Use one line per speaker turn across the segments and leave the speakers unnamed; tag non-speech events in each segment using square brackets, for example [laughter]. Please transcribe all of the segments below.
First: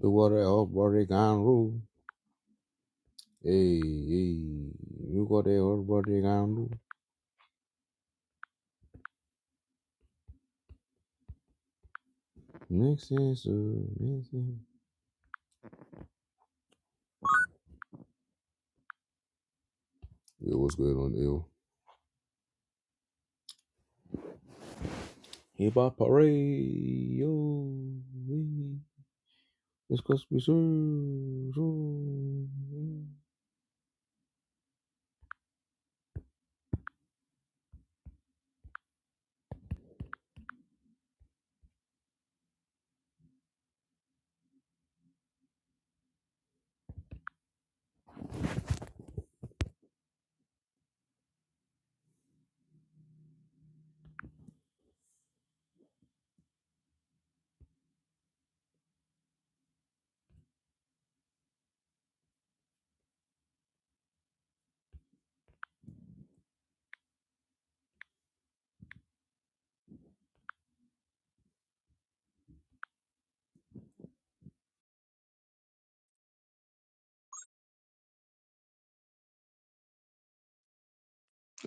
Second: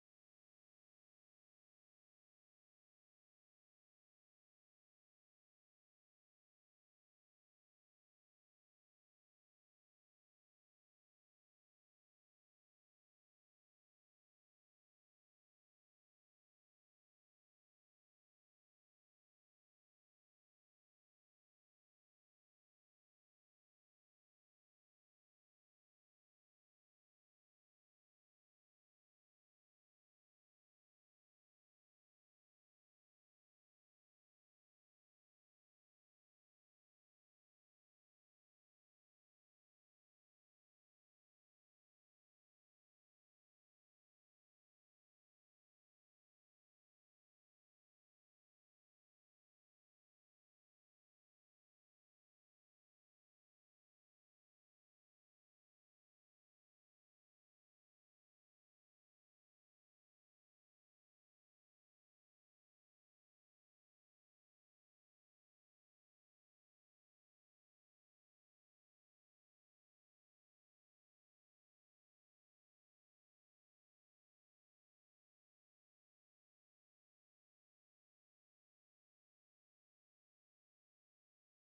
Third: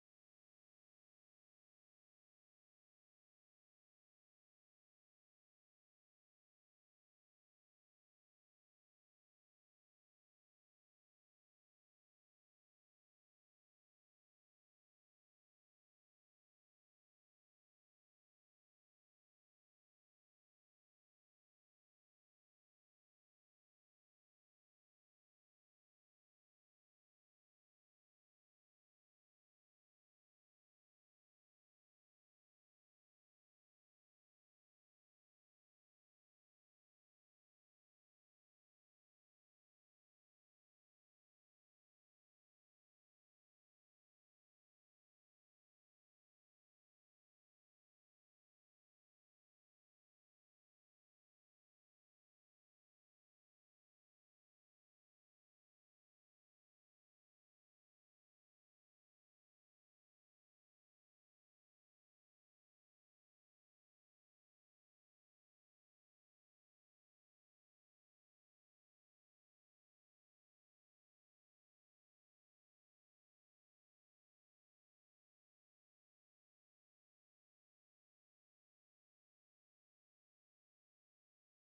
Do what the whole body can do. Hey, hey, you got the whole body can do. Makes sense, uh, makes sense. Yo, what's good on ill? Hip hop parade, yo. Hey. It's cause we serve.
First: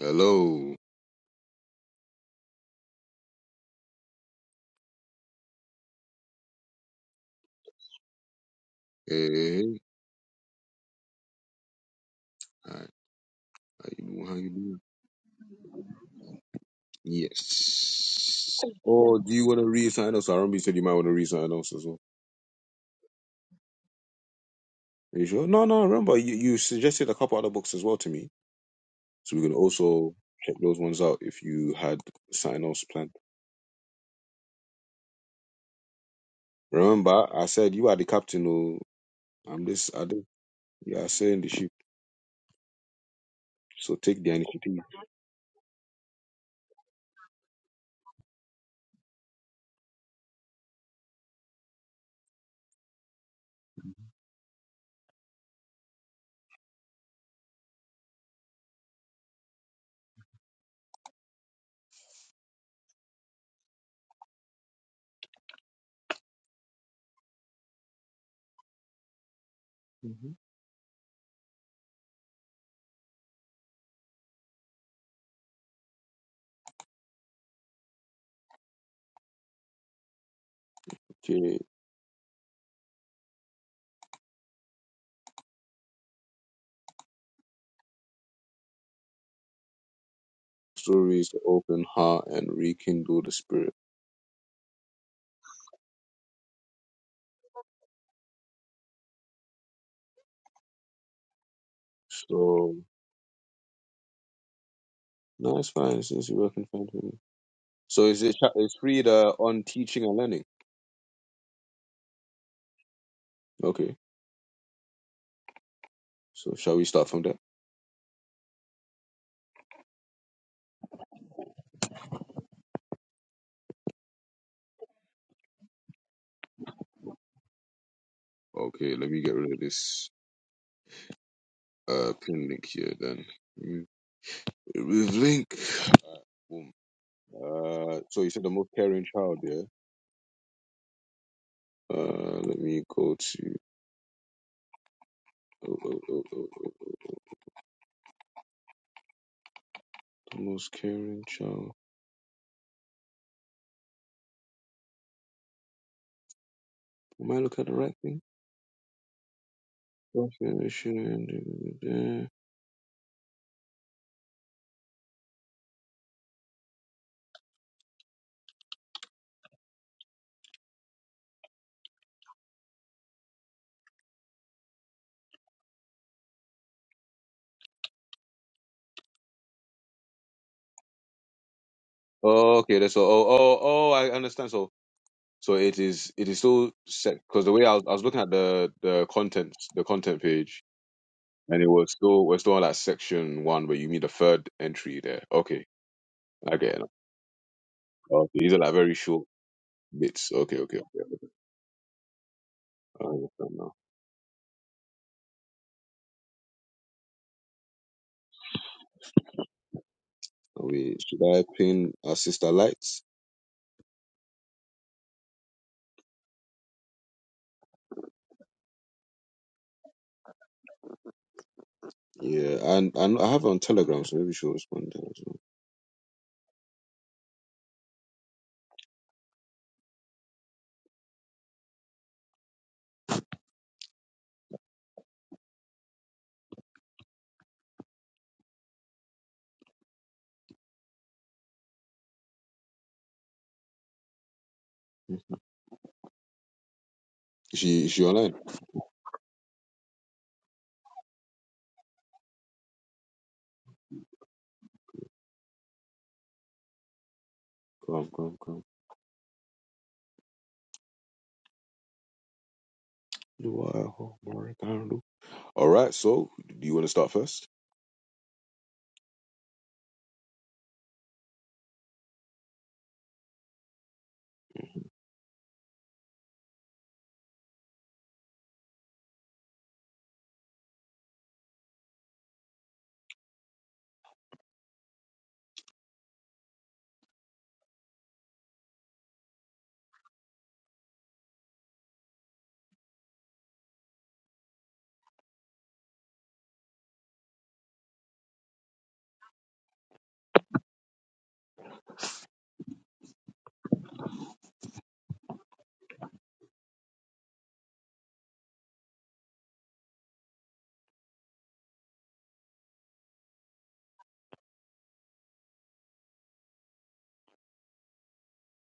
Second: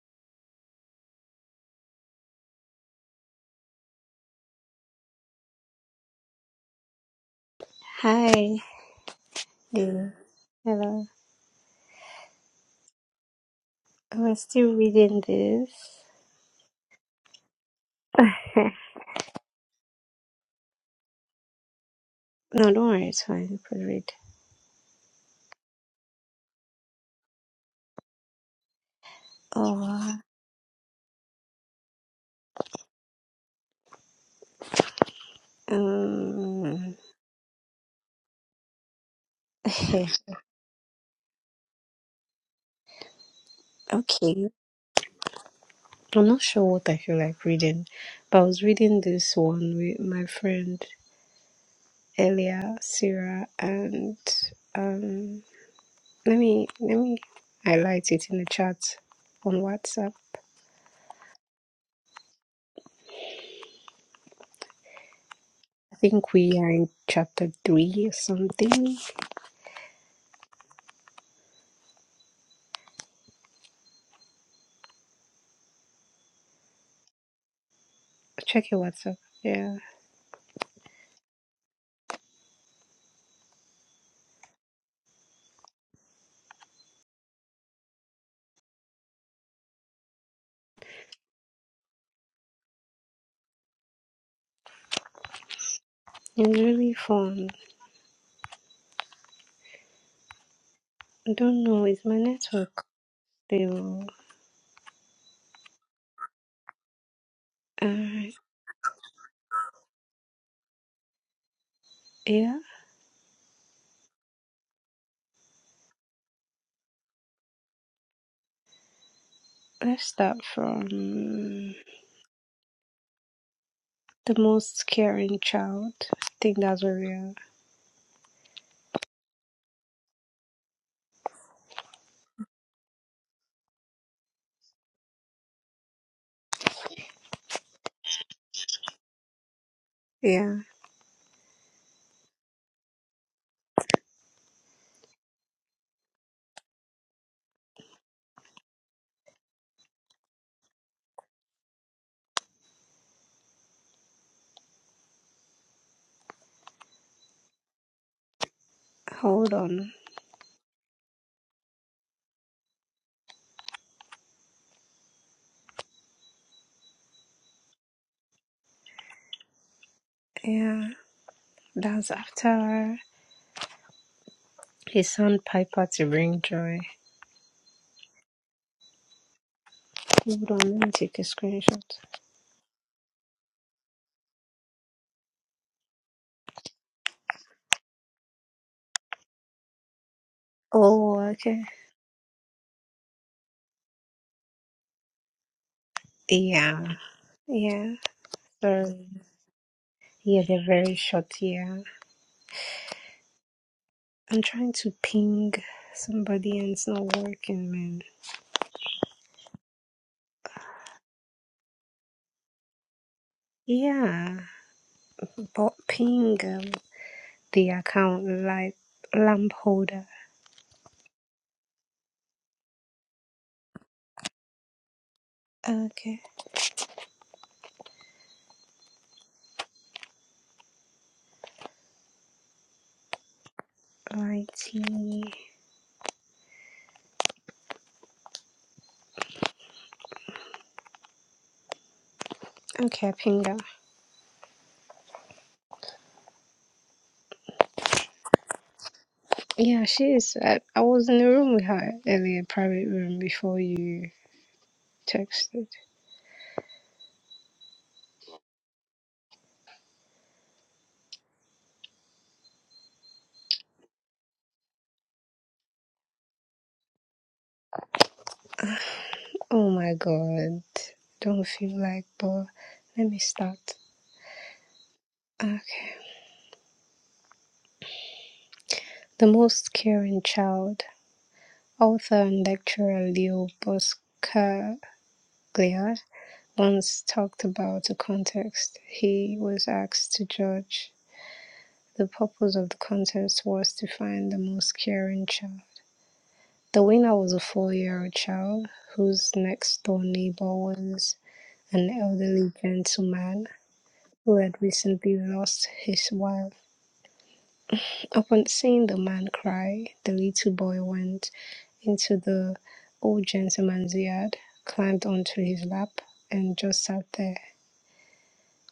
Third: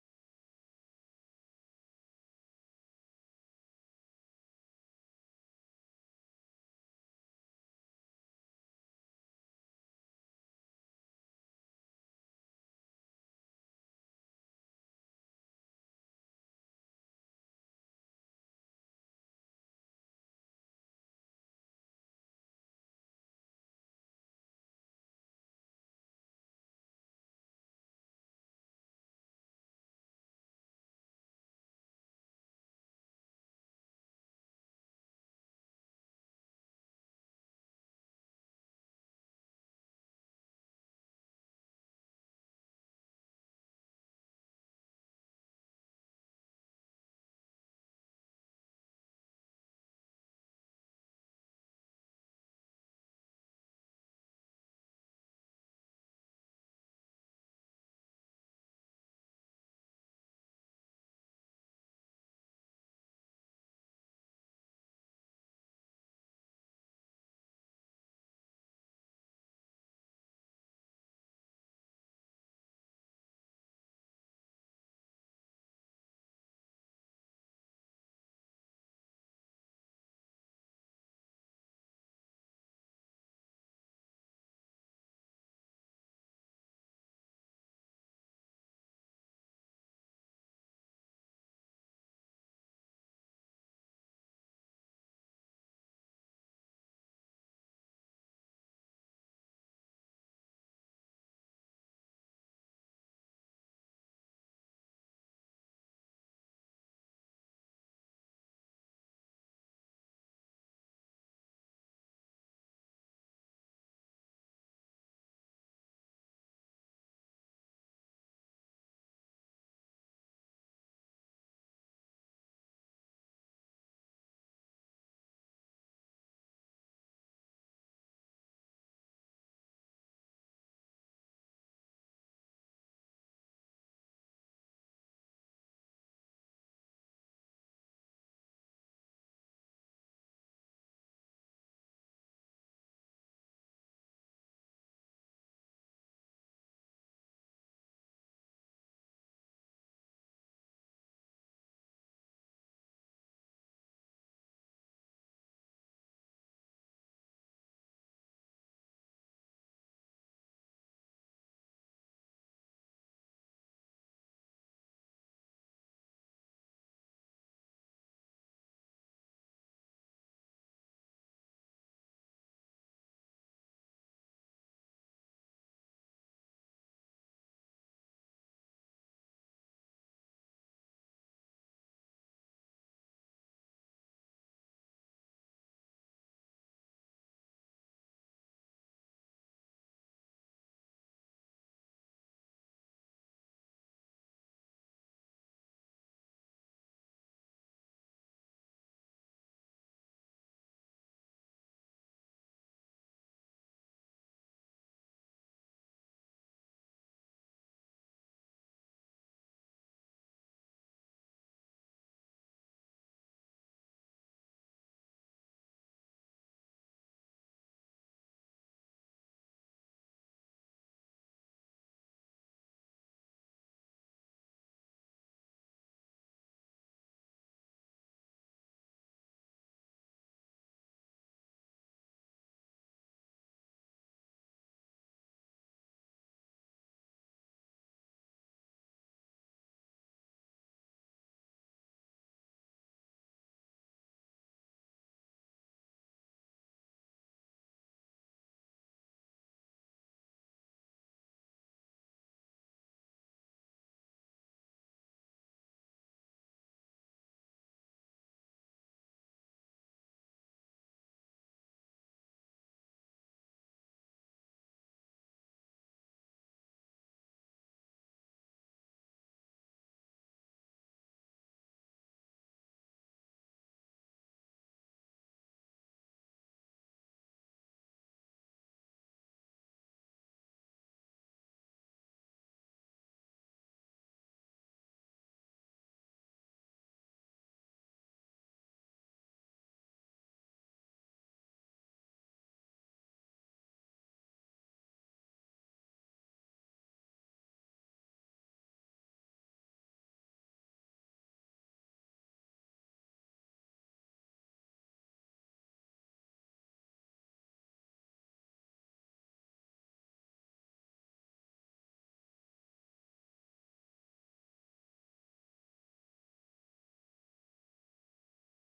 Hello.
Hi,
Hey, hey, hey.
Lou. Hello.
All right. How you
I
doing? How
was
you
still
doing?
reading this.
Yes.
[laughs]
Oh, do you want to re-sign us? I remember you said you might want to re-sign us as well.
no, don't worry, it's fine. You could read.
Are you sure? No, no. I remember you, you suggested a couple other books as well to me. So we can also
Oh,
check those ones out if you had something else planned.
um,
Remember, I said you are the captain. Oh, I'm
[laughs]
this. I do. You are saying the ship. So take the
okay.
initiative.
I'm not sure what I feel like reading, but I was reading this one with my friend Elia, Sarah, and um, let me let me highlight it in the chat on WhatsApp. I think we are in chapter three or something.
hmm
Check your WhatsApp. Yeah,
Okay. Stories to open heart and rekindle the spirit.
it's really fun. I don't know, It's my
So
network still?
no, it's fine since you're working fine for me. So is
Uh,
it? It's free the on teaching and learning.
yeah,
Okay. So shall we start from there?
let's start from the most caring child. I think that's where we are.
Okay. Let me get rid of this uh pin link here. Then remove remove link. boom. Uh, so you said the most caring child, yeah?
Yeah,
Uh, let me go to oh, oh, oh, oh, oh, the most caring child. Am I looking at the right thing?
hold on. Yeah, that's after his son Piper to bring joy. Hold on, let me take a screenshot.
Oh, okay, that's all. Oh, oh, oh, I understand. So, so it is, it is still set because the way I was, I was looking at the the content, the content page,
Oh,
and
okay.
it was still we're still on like section one where you meet the third entry there. Okay, I get it.
Yeah, yeah.
Okay, these are like very
Sorry.
short bits.
Yeah,
Okay,
they're
okay,
very
okay. okay.
short. Yeah,
I understand now.
I'm trying to ping somebody and it's not working, man.
We should I pin our sister lights?
Yeah, but ping. um, the account like lamp holder.
Yeah, and and I have her on Telegram, so maybe she'll respond there as well.
Okay. Righty. Okay, Pinga.
Mhm. Is she is she online?
Yeah, she is. I, I was in the room with her earlier, private room, before you texted.
Come come come. Do I hold my candle? All right. So do you want to start first?
Oh my god. Don't feel like, but let me start. Okay. The most caring child, author and lecturer Leo Buscaglia once talked about the context he was asked to judge The purpose of the contest was to find the most caring child. The winner was a four-year-old child whose next-door neighbor was an elderly gentleman who had recently lost his wife. Upon seeing the man cry, the little boy went into the old gentleman's yard, climbed onto his lap, and just sat there.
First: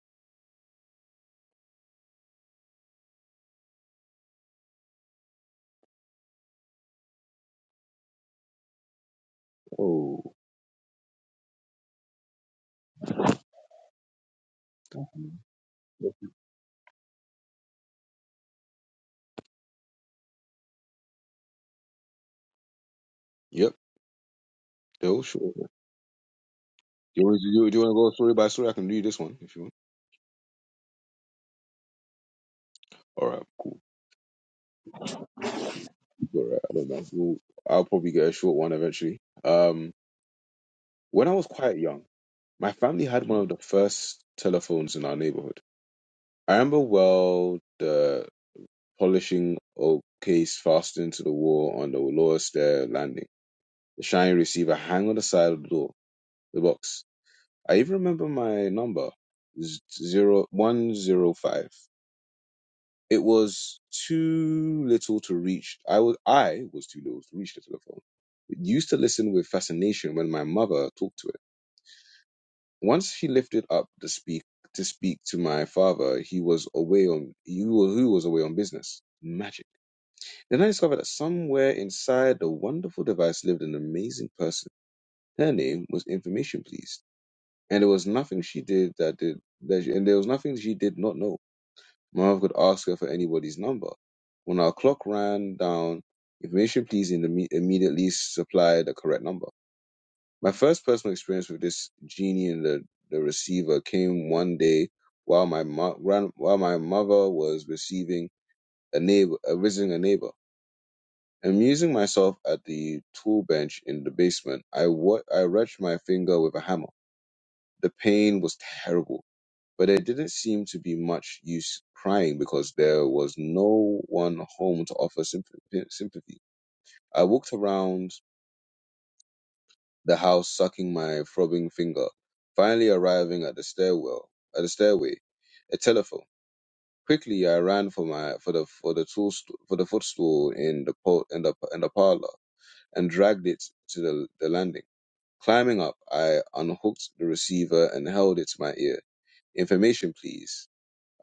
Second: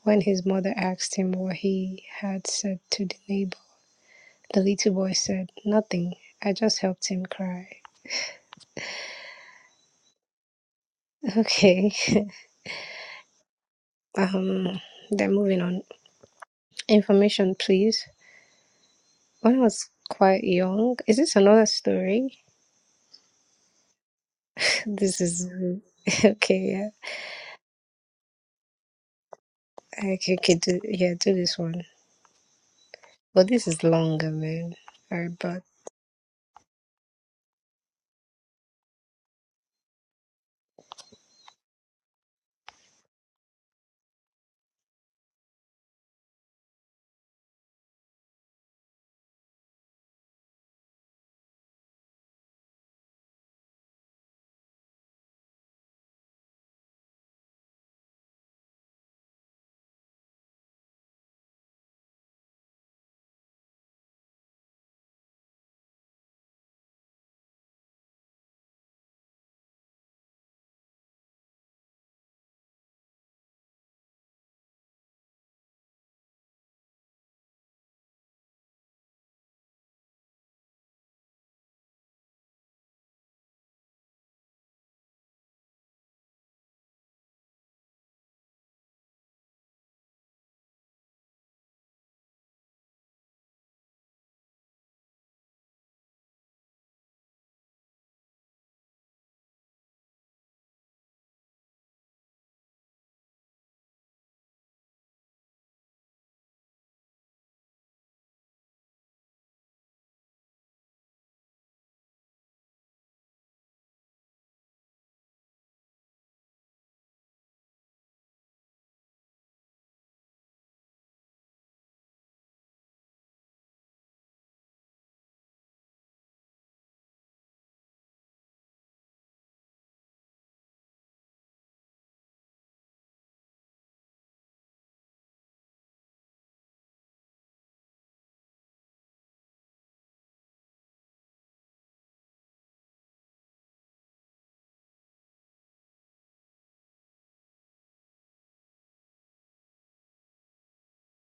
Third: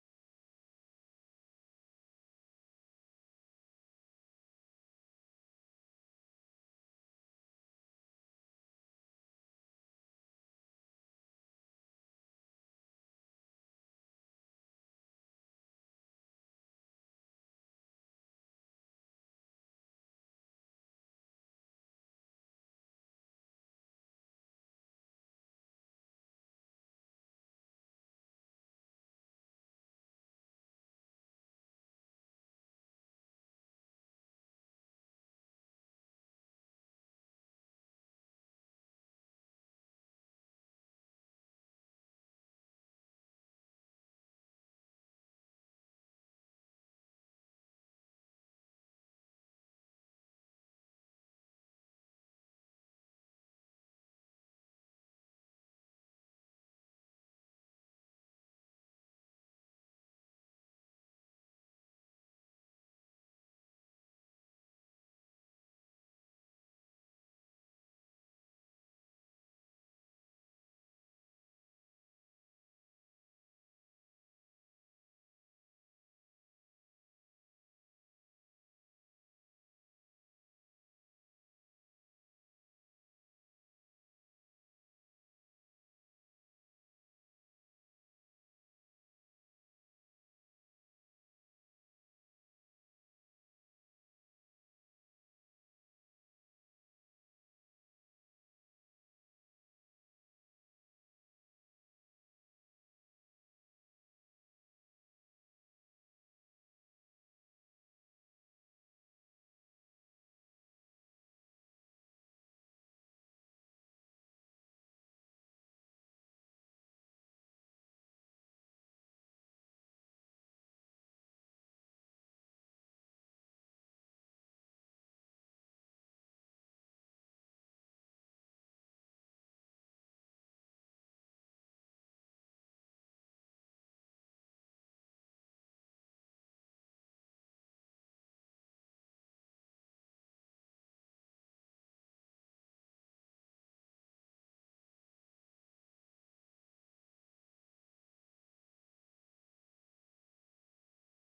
When his mother asked him what he had said to the neighbor, The little boy said, Nothing. I just helped him cry.
Oh.
Okay. [laughs] Um then moving on. Information please. When I was quite young. Is this another story?
Yep.
[laughs] This
Oh
is
sure. Do
[laughs] okay, yeah.
you want to do, you- do you want to go story by story? I can do this one if you want.
I can, do yeah, do this one.
All right.
But this
cool.
is longer man. Alright, but
Alright, I don't know. We'll, I'll probably get a short one eventually. Um, when I was quite young, my family had one of the first telephones in our neighborhood. I remember well the polishing oak case fastened to the wall on the lower stair landing, the shiny receiver hang on the side of the door, the box. I even remember my number, z- zero one zero five. It was too little to reach. I was I was too little to reach the telephone used to listen with fascination when my mother talked to it. Once she lifted up the speak to speak to my father, he was away on he was, who was away on business. Magic. Then I discovered that somewhere inside the wonderful device lived an amazing person. Her name was Information Please, and there was nothing she did that did that, she- and there was nothing she did not know. My mother could ask her for anybody's number. When our clock ran down, Information Please in the, immediately supplied the correct number. My first personal experience with this genie and the, the receiver came one day while my mo- gran- while my mother was receiving a neighbor, uh, visiting a neighbor. Amusing myself at the tool bench in the basement, I wa- I wrenched my finger with a hammer. The pain was terrible, but there didn't seem to be much use crying because there was no one home to offer sympathy. sympathy. I walked around the house sucking my throbbing finger. Finally arriving at the stairwell, at the stairway, a telephone. Quickly, I ran for my for the for the tool st- for the footstool in the po- in the in the parlor and dragged it to the, the landing. Climbing up, I unhooked the receiver and held it to my ear. Information, please,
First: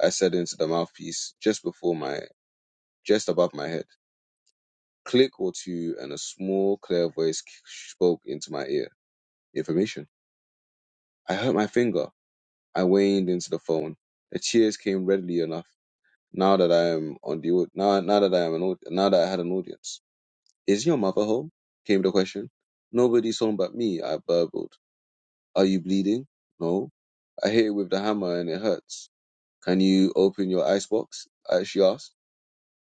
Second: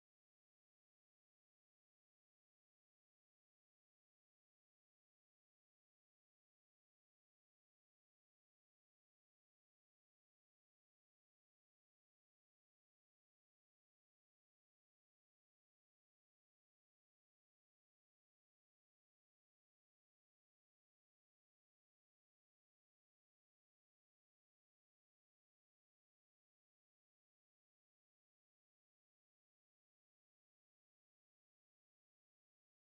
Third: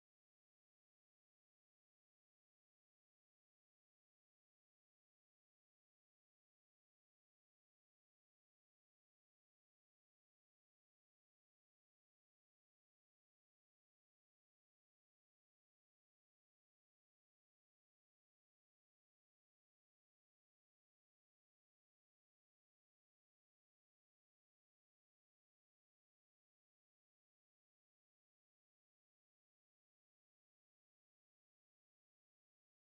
I said into the mouthpiece just before my just above my head. Click or two, and a small, clear voice spoke into my ear. Information. I hurt my finger. I waned into the phone. The cheers came readily enough. Now that I am on the au- now now that I am an au- now that I had an audience, is your mother home? Came the question. Nobody's home but me. I burbled. Are you bleeding? No. I hit it with the hammer and it hurts. Can you open your icebox? I- She asked.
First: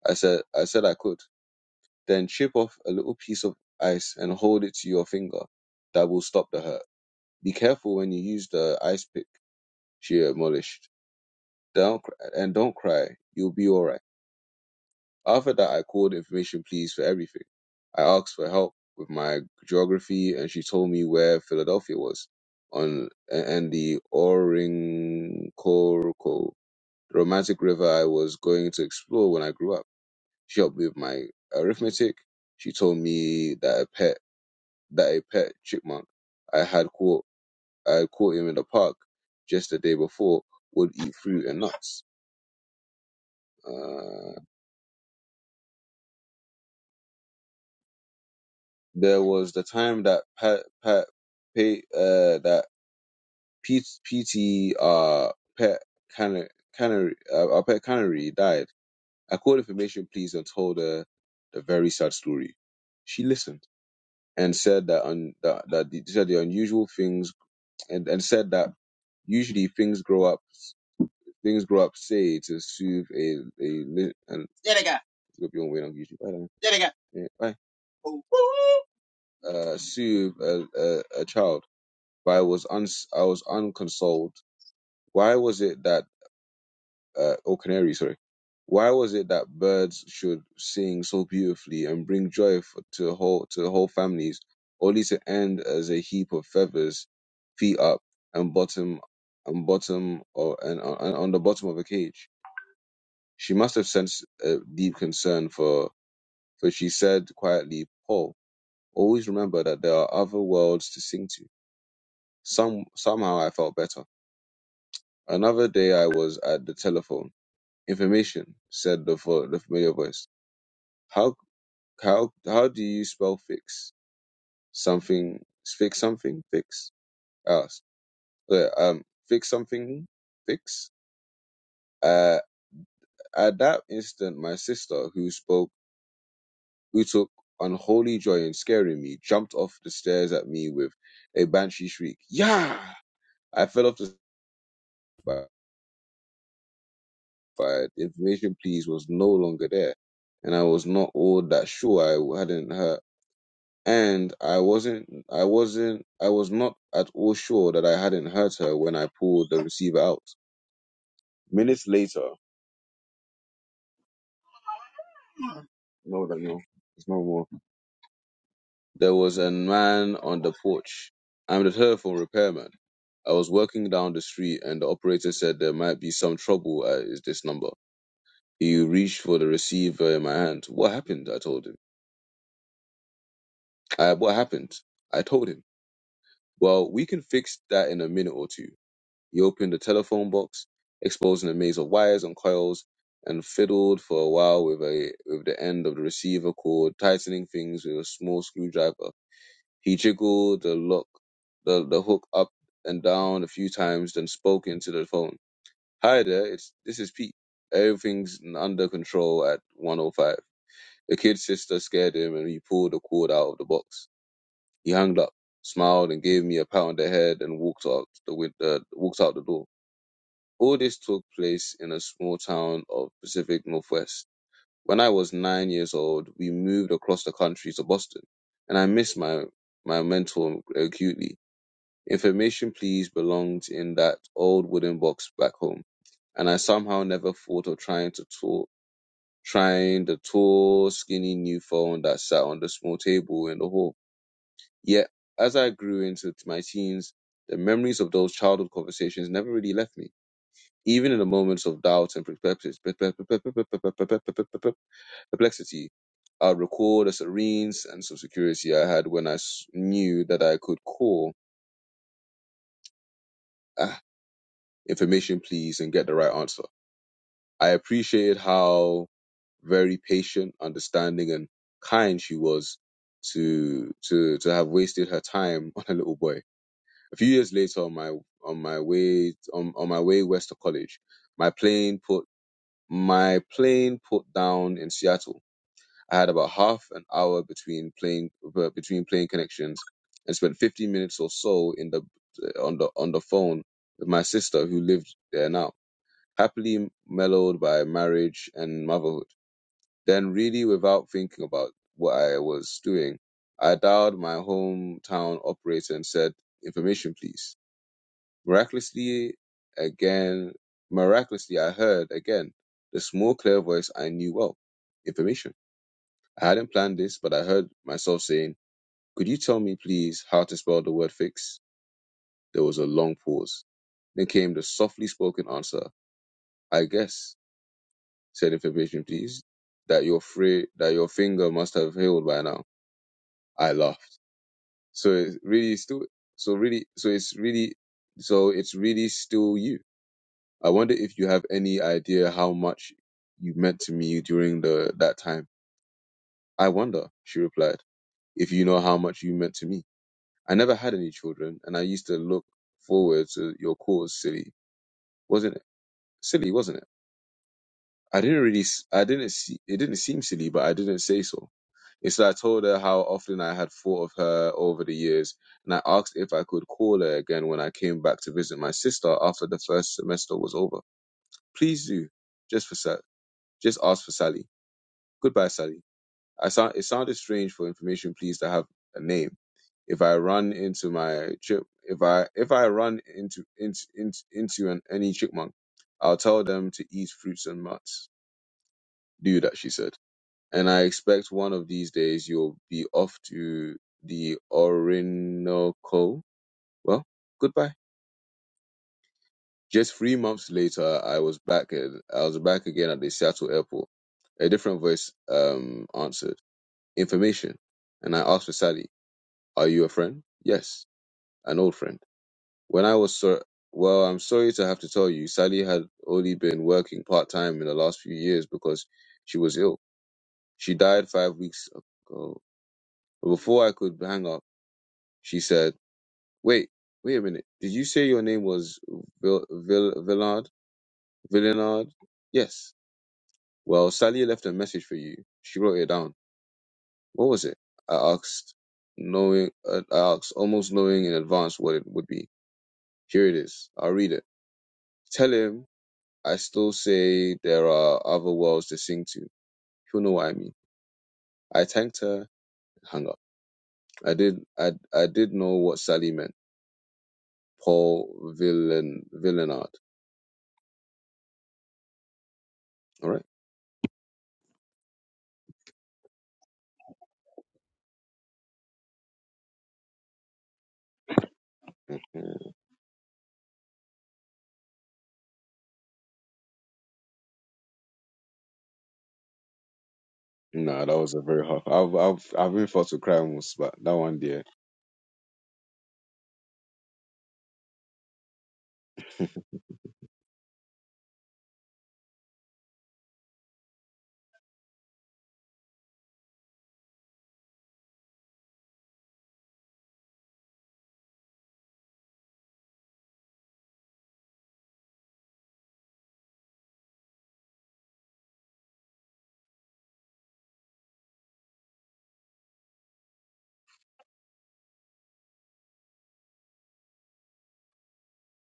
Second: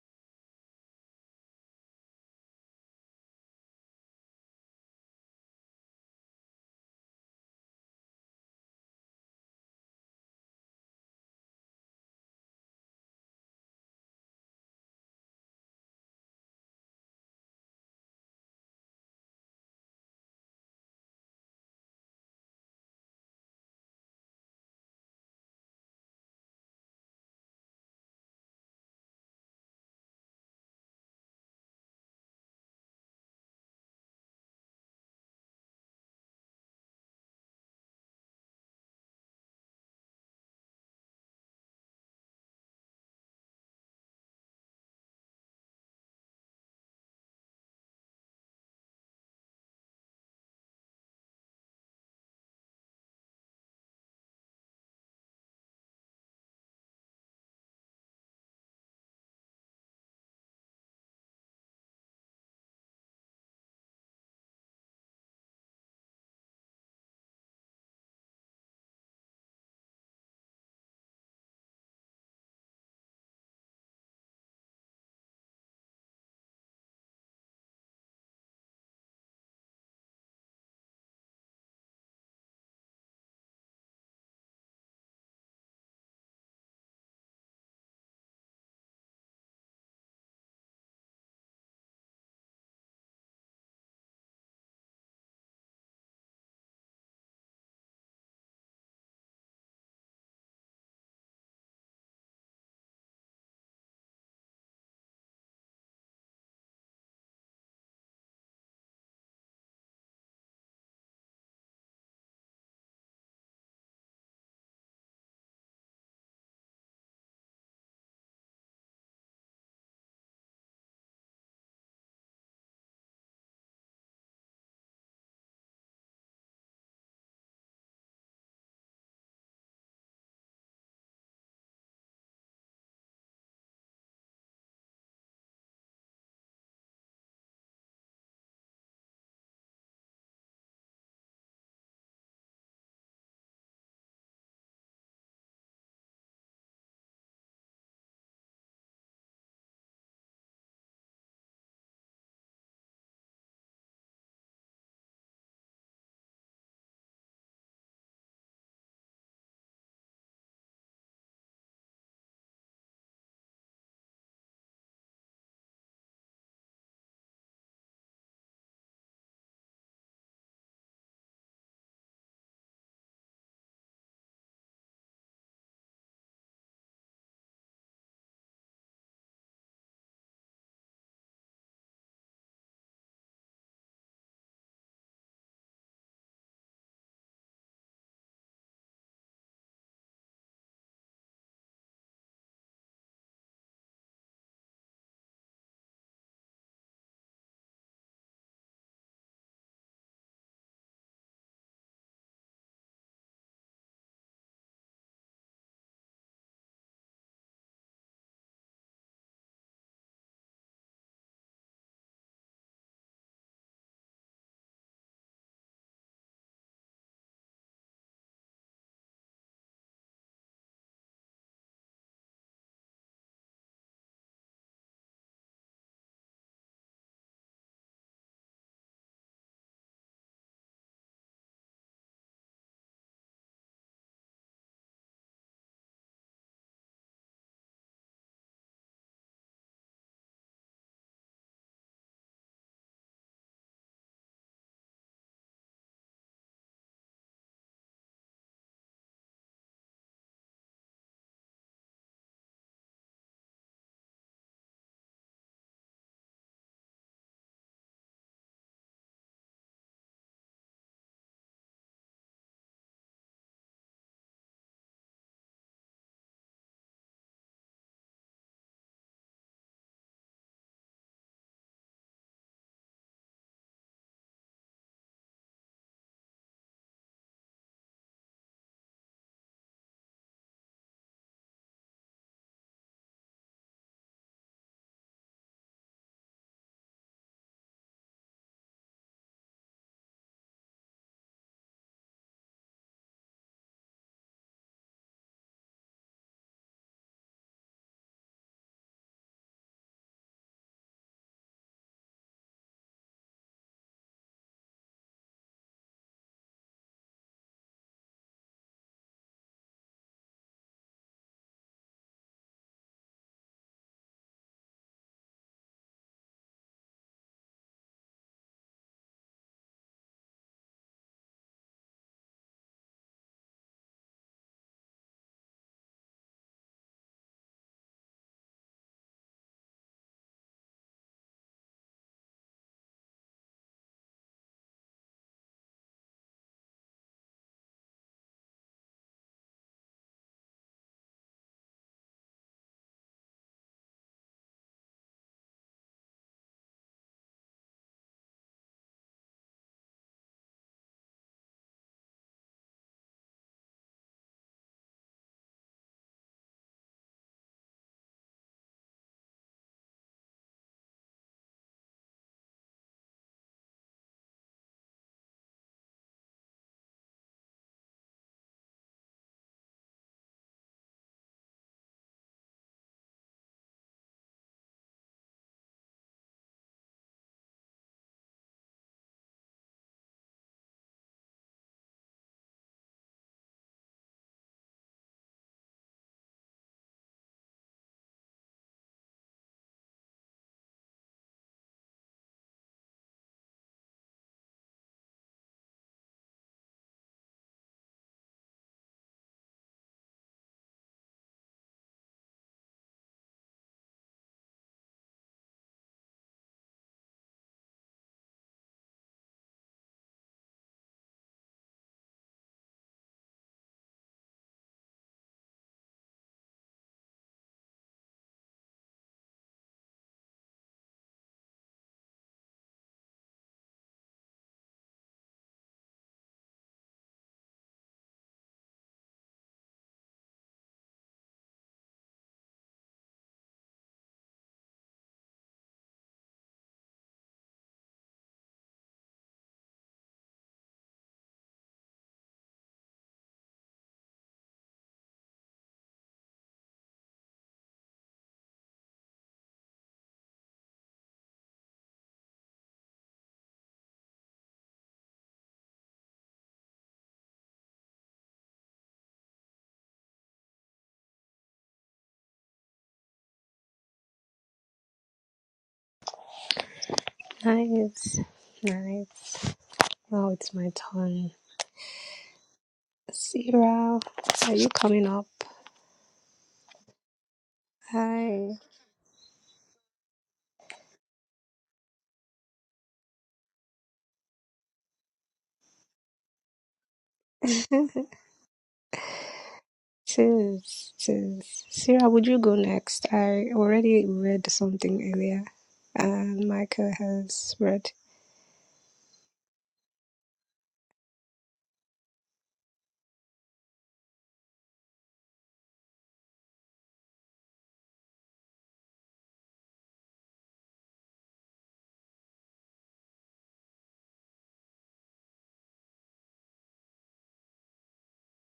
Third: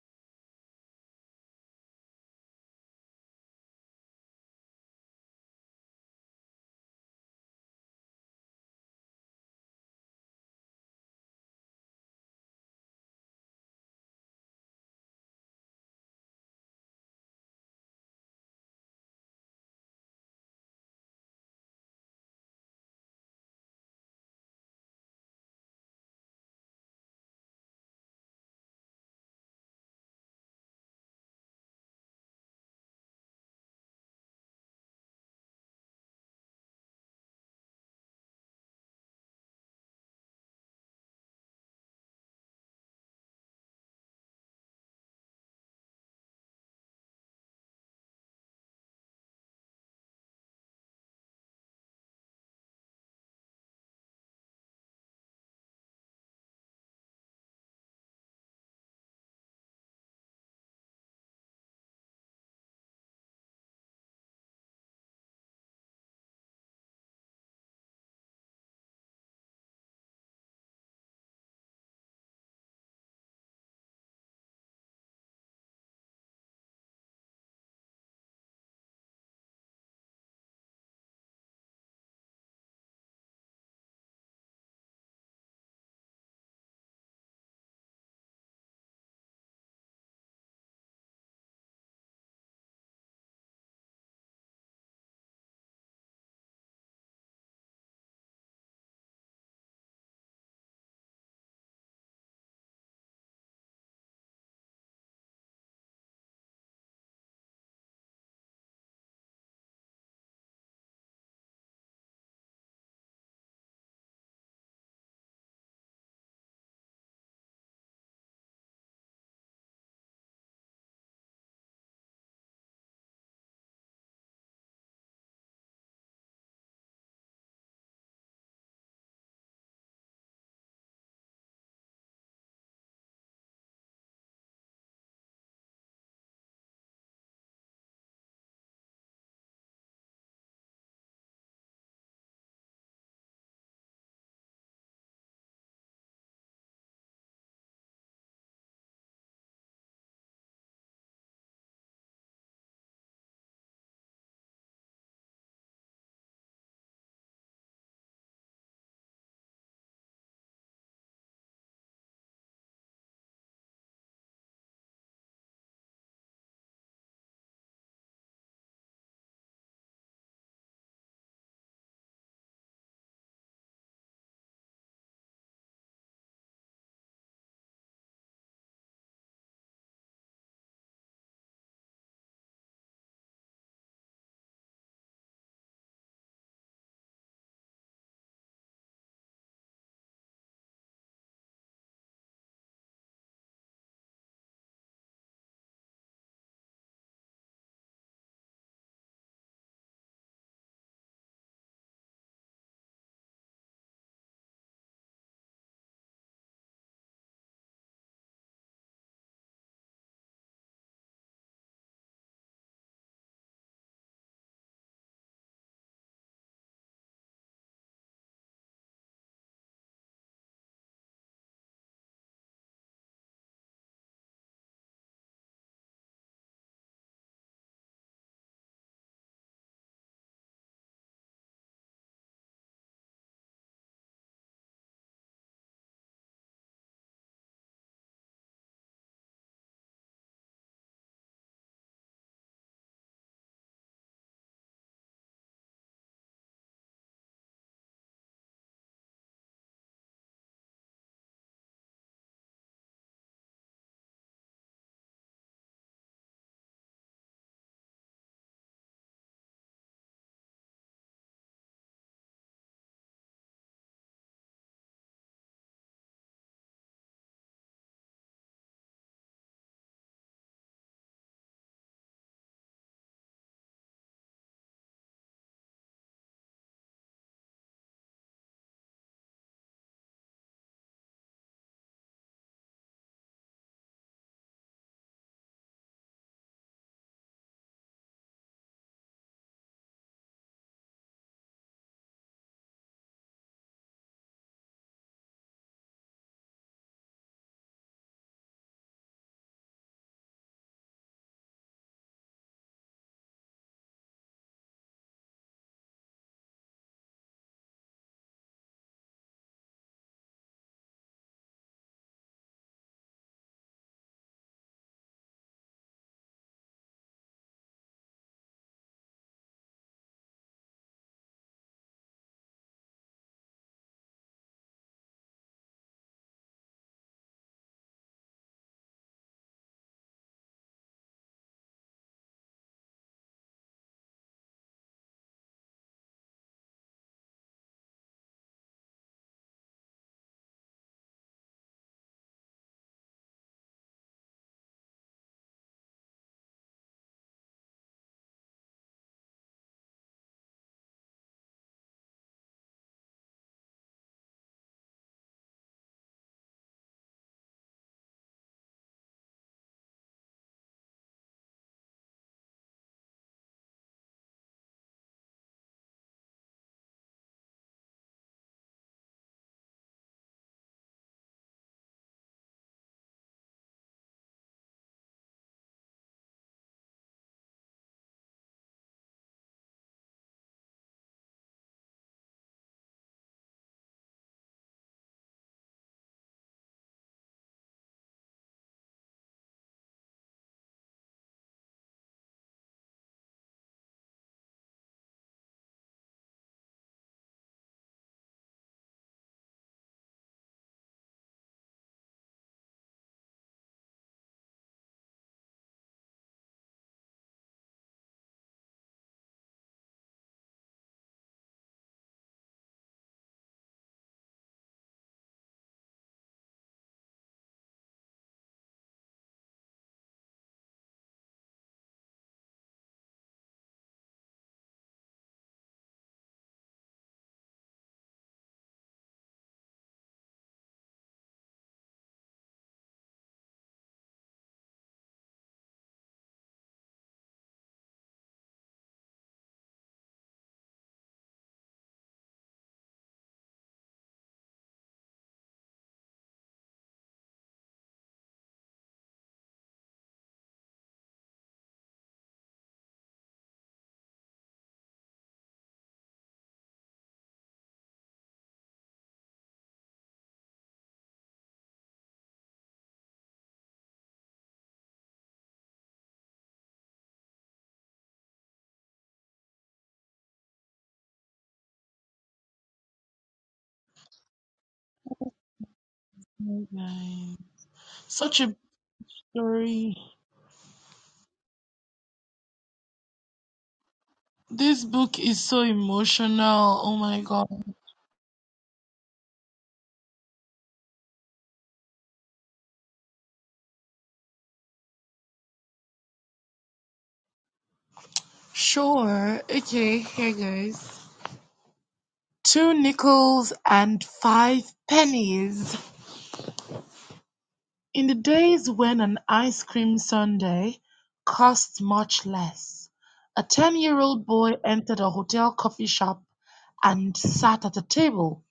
I said I said I could. Then chip off a little piece of ice and hold it to your finger. That will stop the hurt. Be careful when you use the ice pick. She admonished. Don't cry, and don't cry. You'll be all right. After that, I called information please for everything. I asked for help with my geography, and she told me where Philadelphia was on and the Orinoco, the romantic river I was going to explore when I grew up. She helped me with my arithmetic. She told me that a pet that a pet chipmunk I had caught I had caught him in the park just the day before would eat fruit and nuts. Uh, there was the time that Pat Pat Pay uh that Pete PT uh Pet Canary Canary uh, uh, Pet Canary died. I called information please and told her the very sad story. She listened and said that un, that that the, said the unusual things and, and said that usually things grow up things grow up say to soothe a a li- and you'll be on way on YouTube. Bye. then. Yeah, bye. Uh, soothe a, a, a child, but I was uns I was unconsoled Why was it that uh, or canary, sorry? Why was it that birds should sing so beautifully and bring joy f- to whole to whole families, only to end as a heap of feathers, feet up and bottom and bottom or and, on- and on the bottom of a cage? She must have sensed a deep concern for, for she said quietly, "Paul, always remember that there are other worlds to sing to." Some somehow I felt better. Another day I was at the telephone "Information," said the vo- the familiar voice. "How how how do you spell fix? Something fix something fix?" I asked. "Uh, um, fix something fix." Uh, at that instant, my sister, who spoke, who took unholy joy in scaring me, jumped off the stairs at me with a banshee shriek. "Yeah!" I fell off the but, but the information, please, was no longer there, and I was not all that sure I hadn't heard. and I wasn't, I wasn't, I was not at all sure that I hadn't hurt her when I pulled the receiver out. Minutes later, no, no, no, it's no more. There was a man on the porch. I'm the telephone repairman. I was working down the street, and the operator said there might be some trouble at is this number. He reached for the receiver in my hand. What happened? I told him. I, what happened? I told him. Well, we can fix that in a minute or two. He opened the telephone box, exposing a maze of wires and coils, and fiddled for a while with a with the end of the receiver cord, tightening things with a small screwdriver. He jiggled the lock the, the hook up and down a few times, then spoke into the phone. Hi there, it's this is Pete. Everything's under control at 105. The kid's sister scared him and he pulled the cord out of the box. He hung up, smiled and gave me a pat on the head and walked out the, win- uh, walked out the door. All this took place in a small town of Pacific Northwest. When I was nine years old, we moved across the country to Boston, and I missed my, my mentor acutely. Information please belonged in that old wooden box back home, and I somehow never thought of trying to talk, trying the tall, skinny new phone that sat on the small table in the hall. Yet, as I grew into my teens, the memories of those childhood conversations never really left me even in the moments of doubt and perplexity, I recall the serene sense of security I had when I s- knew that I could call ah, information, please, and get the right answer. I appreciated how very patient, understanding, and kind she was to to to have wasted her time [laughs] on a little boy. A few years later, on my on my way on, on my way west to college, my plane put my plane put down in Seattle I had about half an hour between playing between playing connections, and spent 15 minutes or so in the on the on the phone with my sister who lived there now, happily mellowed by marriage and motherhood. Then, really, without thinking about what I was doing, I dialed my hometown operator and said, "Information, please." Miraculously, again, miraculously, I heard again the small clear voice I knew well. Information. I hadn't planned this, but I heard myself saying, Could you tell me, please, how to spell the word fix? There was a long pause. Then came the softly spoken answer, I guess, said information, please, that your free, that your finger must have healed by now. I laughed. So it's really still, so really, so it's really, so it's really still you. I wonder if you have any idea how much you meant to me during the, that time. I wonder, she replied, if you know how much you meant to me. I never had any children, and I used to look forward to your calls. silly, wasn't it? Silly, wasn't it? I didn't really, s- I didn't see, it didn't seem silly, but I didn't say so. Instead, I told her how often I had thought of her over the years, and I asked if I could call her again when I came back to visit my sister after the first semester was over. Please do, just for Sa- just ask for Sally. Goodbye, Sally. I sound, it sounded strange for information, please, to have a name if I run into my chip, if I if I run into into into, into an, any chipmunk, I'll tell them to eat fruits and nuts. Do that, she said. And I expect one of these days you'll be off to the Orinoco. Well, goodbye. Just three months later, I was back at I was back again at the Seattle airport. A different voice um answered information, and I asked for Sally, "Are you a friend?" Yes, an old friend. When I was so well, I'm sorry to have to tell you, Sally had only been working part time in the last few years because she was ill. She died five weeks ago. But before I could hang up, she said, "Wait, wait a minute. Did you say your name was Vil- Vil- Villard? Villenard? Yes. Well, Sally left a message for you. She wrote it down. What was it? I asked, knowing, uh, I asked, almost knowing in advance what it would be. Here it is. I'll read it. Tell him I still say there are other worlds to sing to. You will know what I mean. I thanked her and hung up. I did I I did know what Sally meant. Paul Villan Villanard. All right.
nice. Nice. Now it's my turn.
Yeah.
Sierra, are you coming up?
Right. Such
Hi.
a story.
Nah, that was a very hard. I've I've I've been forced to cry almost, but that one there.
This book is so emotional. Oh my god.
[laughs] Sis, sis. Sarah, would you go next? I already read something earlier, and Michael has read. [laughs]
Sure. Okay, here goes. Two nickels and five pennies. In the days when an ice cream sundae cost much less, a 10 year old boy entered a hotel coffee shop and sat at a table.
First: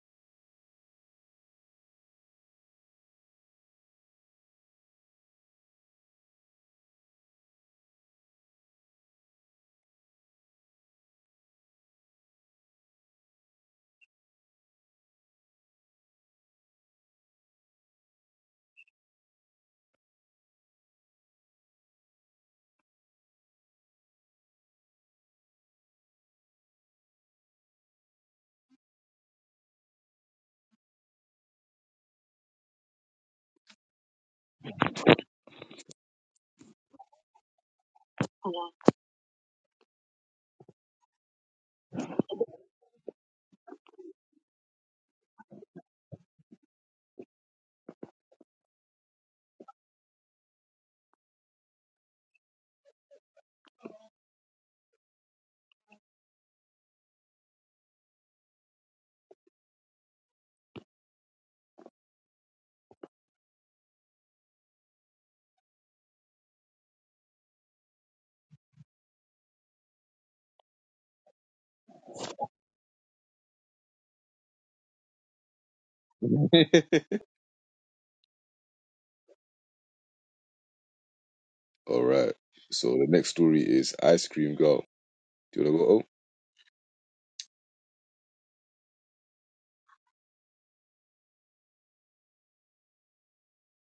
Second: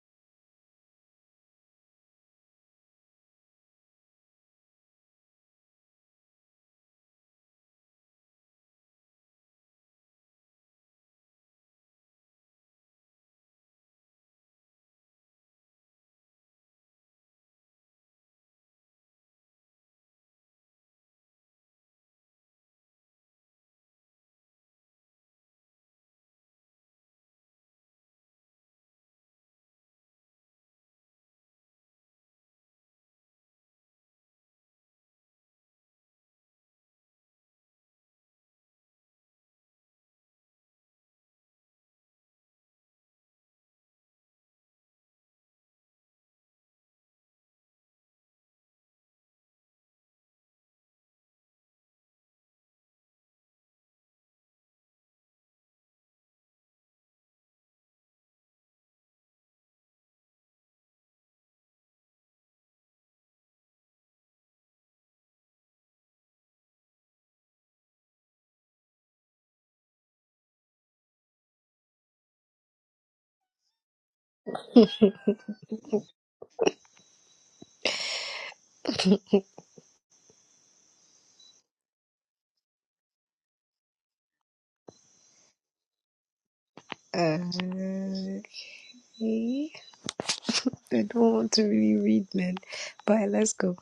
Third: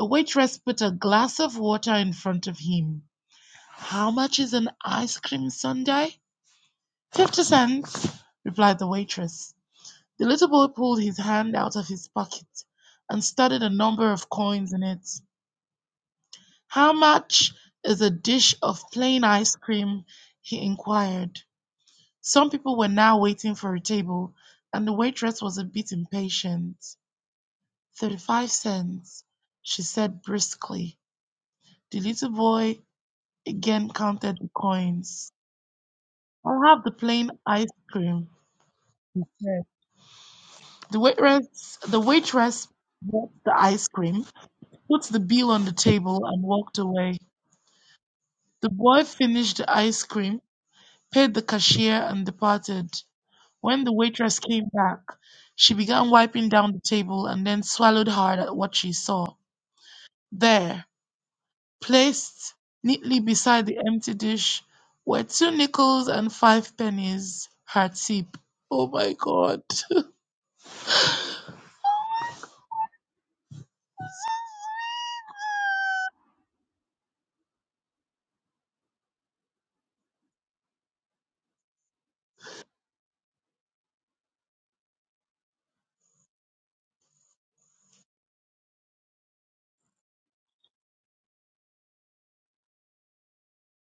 A waitress put a glass of water in front of him. How much is an ice cream sundae? Fifty cents, replied the waitress. The little boy pulled his hand out of his pocket and studied a number of coins in it. How much is a dish of plain ice cream? he inquired. Some people were now waiting for a table, and the waitress was a bit impatient. Thirty-five cents, she said briskly. The little boy again counted the coins. I'll have the plain ice cream, he said. The waitress, the waitress bought the ice cream, put the bill on the table, and walked away. The boy finished the ice cream, paid the cashier, and departed. When the waitress came back, she began wiping down the table and then swallowed hard at what she saw. There, placed neatly beside the empty dish, were two nickels and five pennies, her tip. Oh my god. [laughs]
All right. So the next story is Ice Cream Girl. Do you wanna go?
Uh, okay. I don't want to really read, man. But let's go.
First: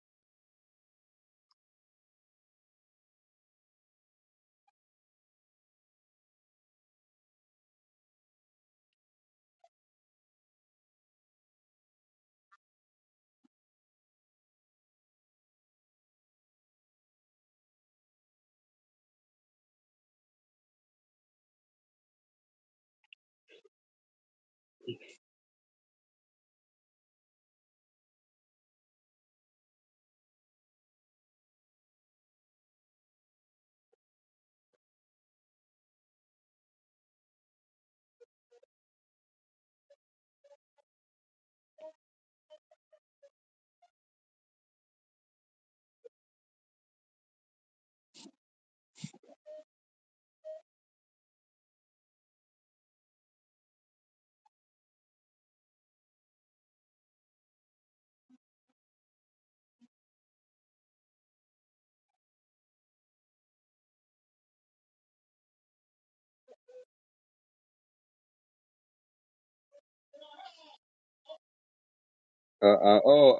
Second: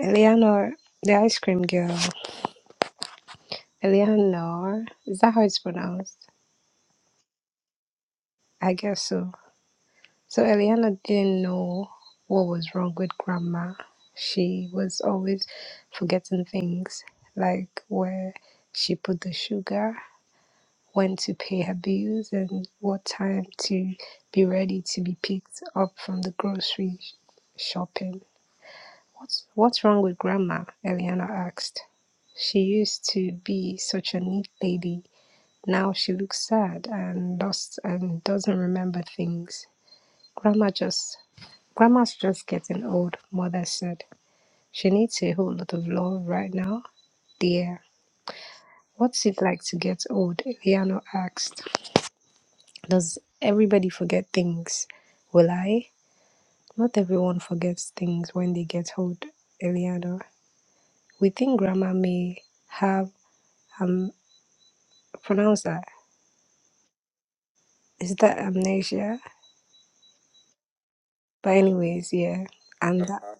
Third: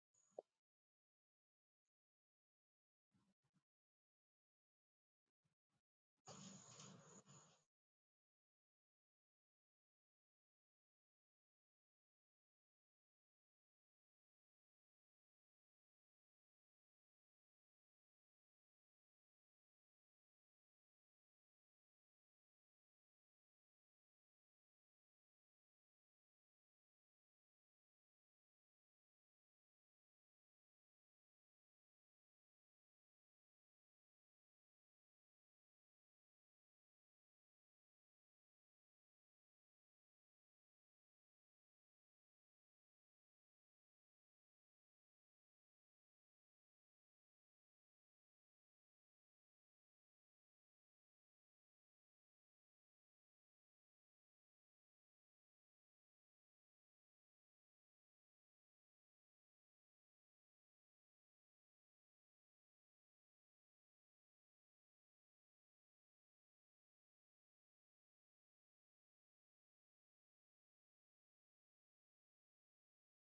Eleanor, the ice cream girl. Eleanor, is that how it's pronounced? I guess so. So Eleanor didn't know what was wrong with grandma. She was always forgetting things, like where she put the sugar when to pay her bills and what time to be ready to be picked up from the grocery shopping. What's, what's wrong with grandma? Eliana asked. She used to be such a neat lady. Now she looks sad and lost and doesn't remember things. Grandma just grandma's just getting old, mother said. She needs a whole lot of love right now, dear. What's it like to get old? Eliana asked. Does everybody forget things? Will I? Not everyone forgets things when they get old, Eliana. We think grandma may have um pronounce that. Is that amnesia? But anyways, yeah.
Oh, uh,
And
uh,
that
oh,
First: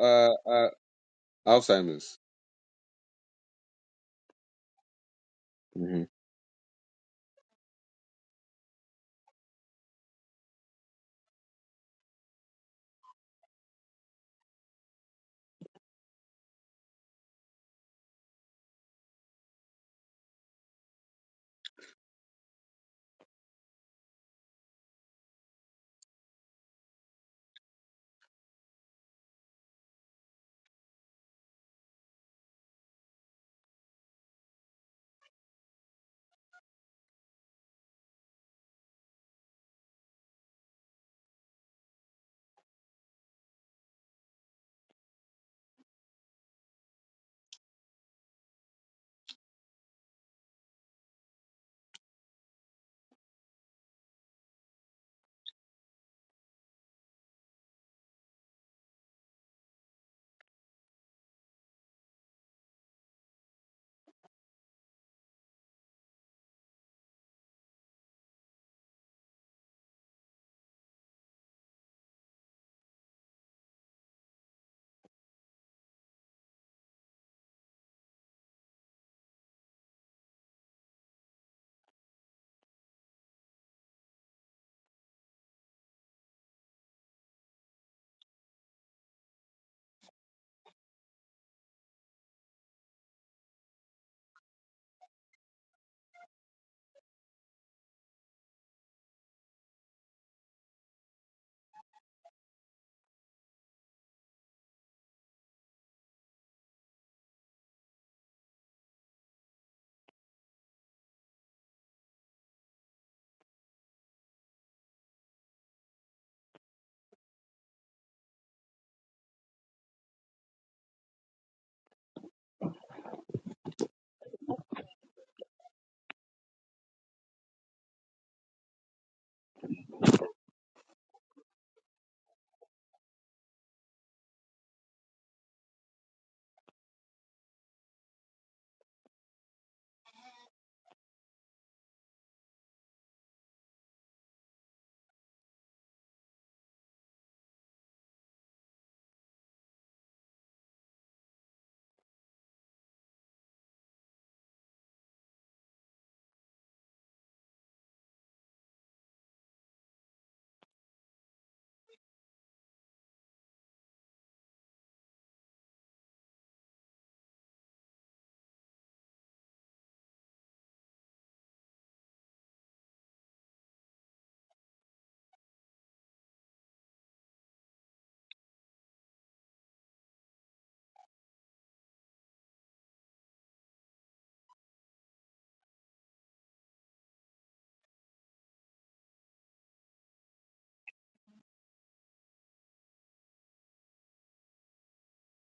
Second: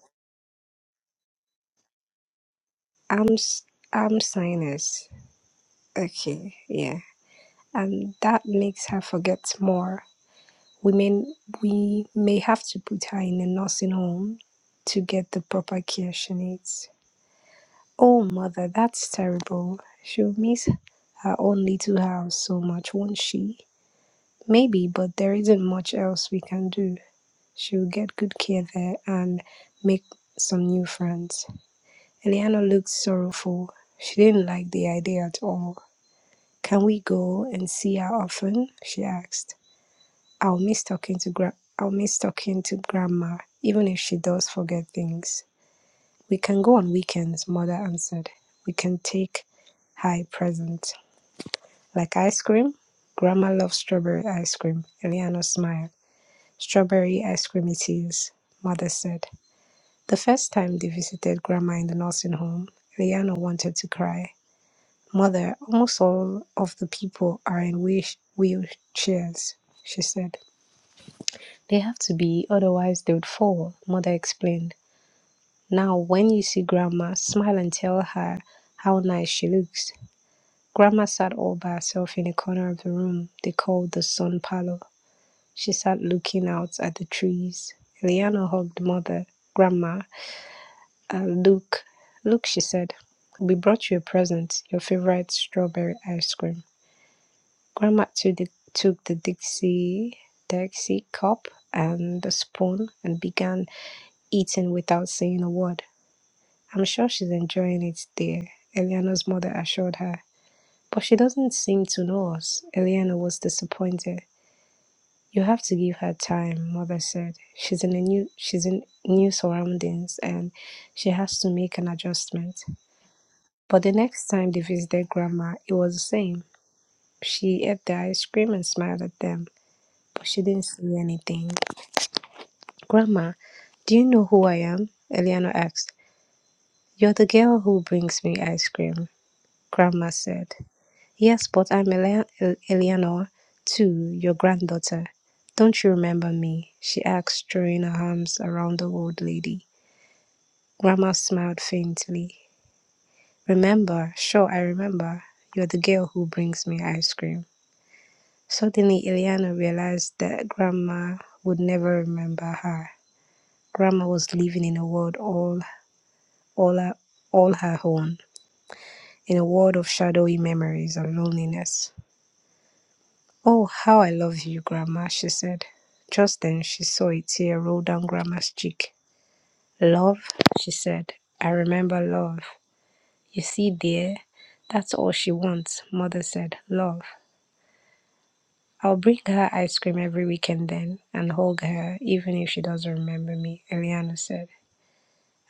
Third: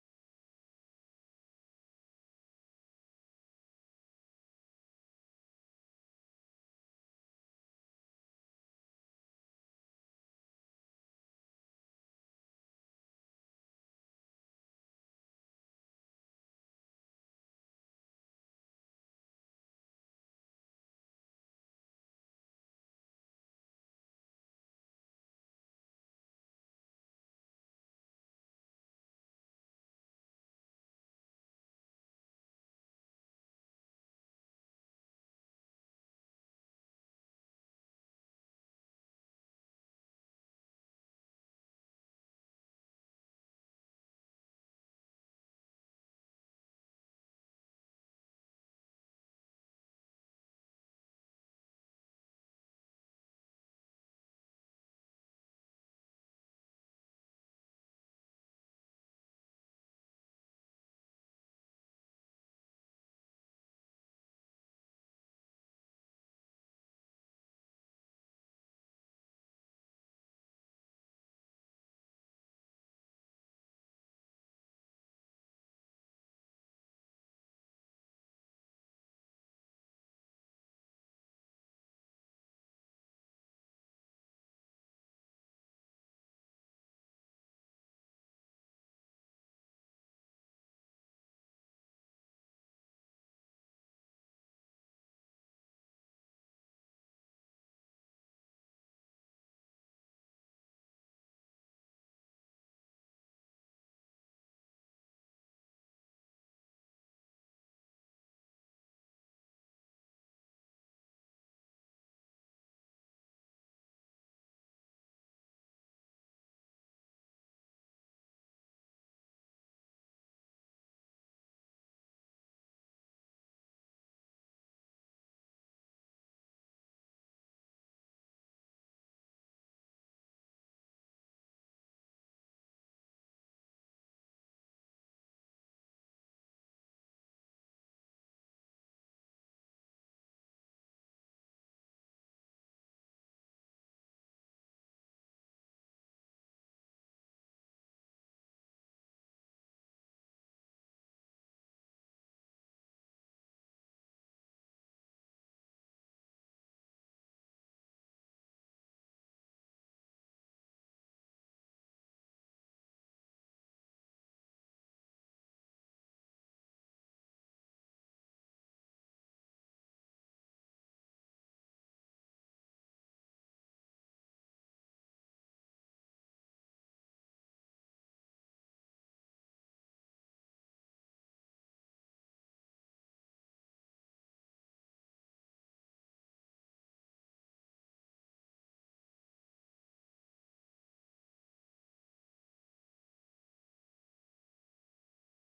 uh, uh, Alzheimer's.
am am sinus.
Mhm.
Okay, yeah. And that makes her forget more. We may we may have to put her in a nursing home to get the proper care she needs. Oh, mother, that's terrible. She'll miss her own little house so much, won't she? Maybe, but there isn't much else we can do. She'll get good care there and make some new friends. Eliana looked sorrowful. She didn't like the idea at all. Can we go and see her often? she asked. I'll miss talking to gra- I'll miss talking to grandma, even if she does forget things. We can go on weekends, mother answered. We can take high present. Like ice cream? Grandma loves strawberry ice cream. Eliano smiled. Strawberry ice cream it is, mother said. The first time they visited grandma in the nursing home, Eliano wanted to cry. Mother, almost all of the people are in wheel- wheelchairs, she said. They have to be, otherwise they would fall, mother explained. Now, when you see grandma, smile and tell her how nice she looks. Grandma sat all by herself in a corner of the room they called the sun parlor. She sat looking out at the trees. Eliana hugged mother, grandma, and Luke. Look, she said, we brought you a present, your favorite strawberry ice cream. Grandma took the, took the Dixie, Dixie cup and the spoon and began eating without saying a word. I'm sure she's enjoying it, dear, Eliana's mother assured her. But she doesn't seem to know us. Eliana was disappointed. You have to give her time, mother said. She's in a new she's in new surroundings and she has to make an adjustment. But the next time they visited grandma, it was the same. She ate the ice cream and smiled at them, but she didn't say anything. Grandma, do you know who I am? Eliana asked. You're the girl who brings me ice cream, grandma said. Yes, but I'm Ele- El- Eleanor, too, your granddaughter. Don't you remember me? she asked, throwing her arms around the old lady. Grandma smiled faintly. Remember? Sure, I remember. You're the girl who brings me ice cream. Suddenly, Eleanor realized that Grandma would never remember her. Grandma was living in a world all, all, her, all her own, in a world of shadowy memories and loneliness. "Oh, how I love you, Grandma," she said. Just then she saw a tear roll down Grandma's cheek. "Love?" she said. "I remember love. You see, dear, that's all she wants," Mother said. "Love. I'll bring her ice cream every weekend then and hug her, even if she doesn't remember me," Eliana said.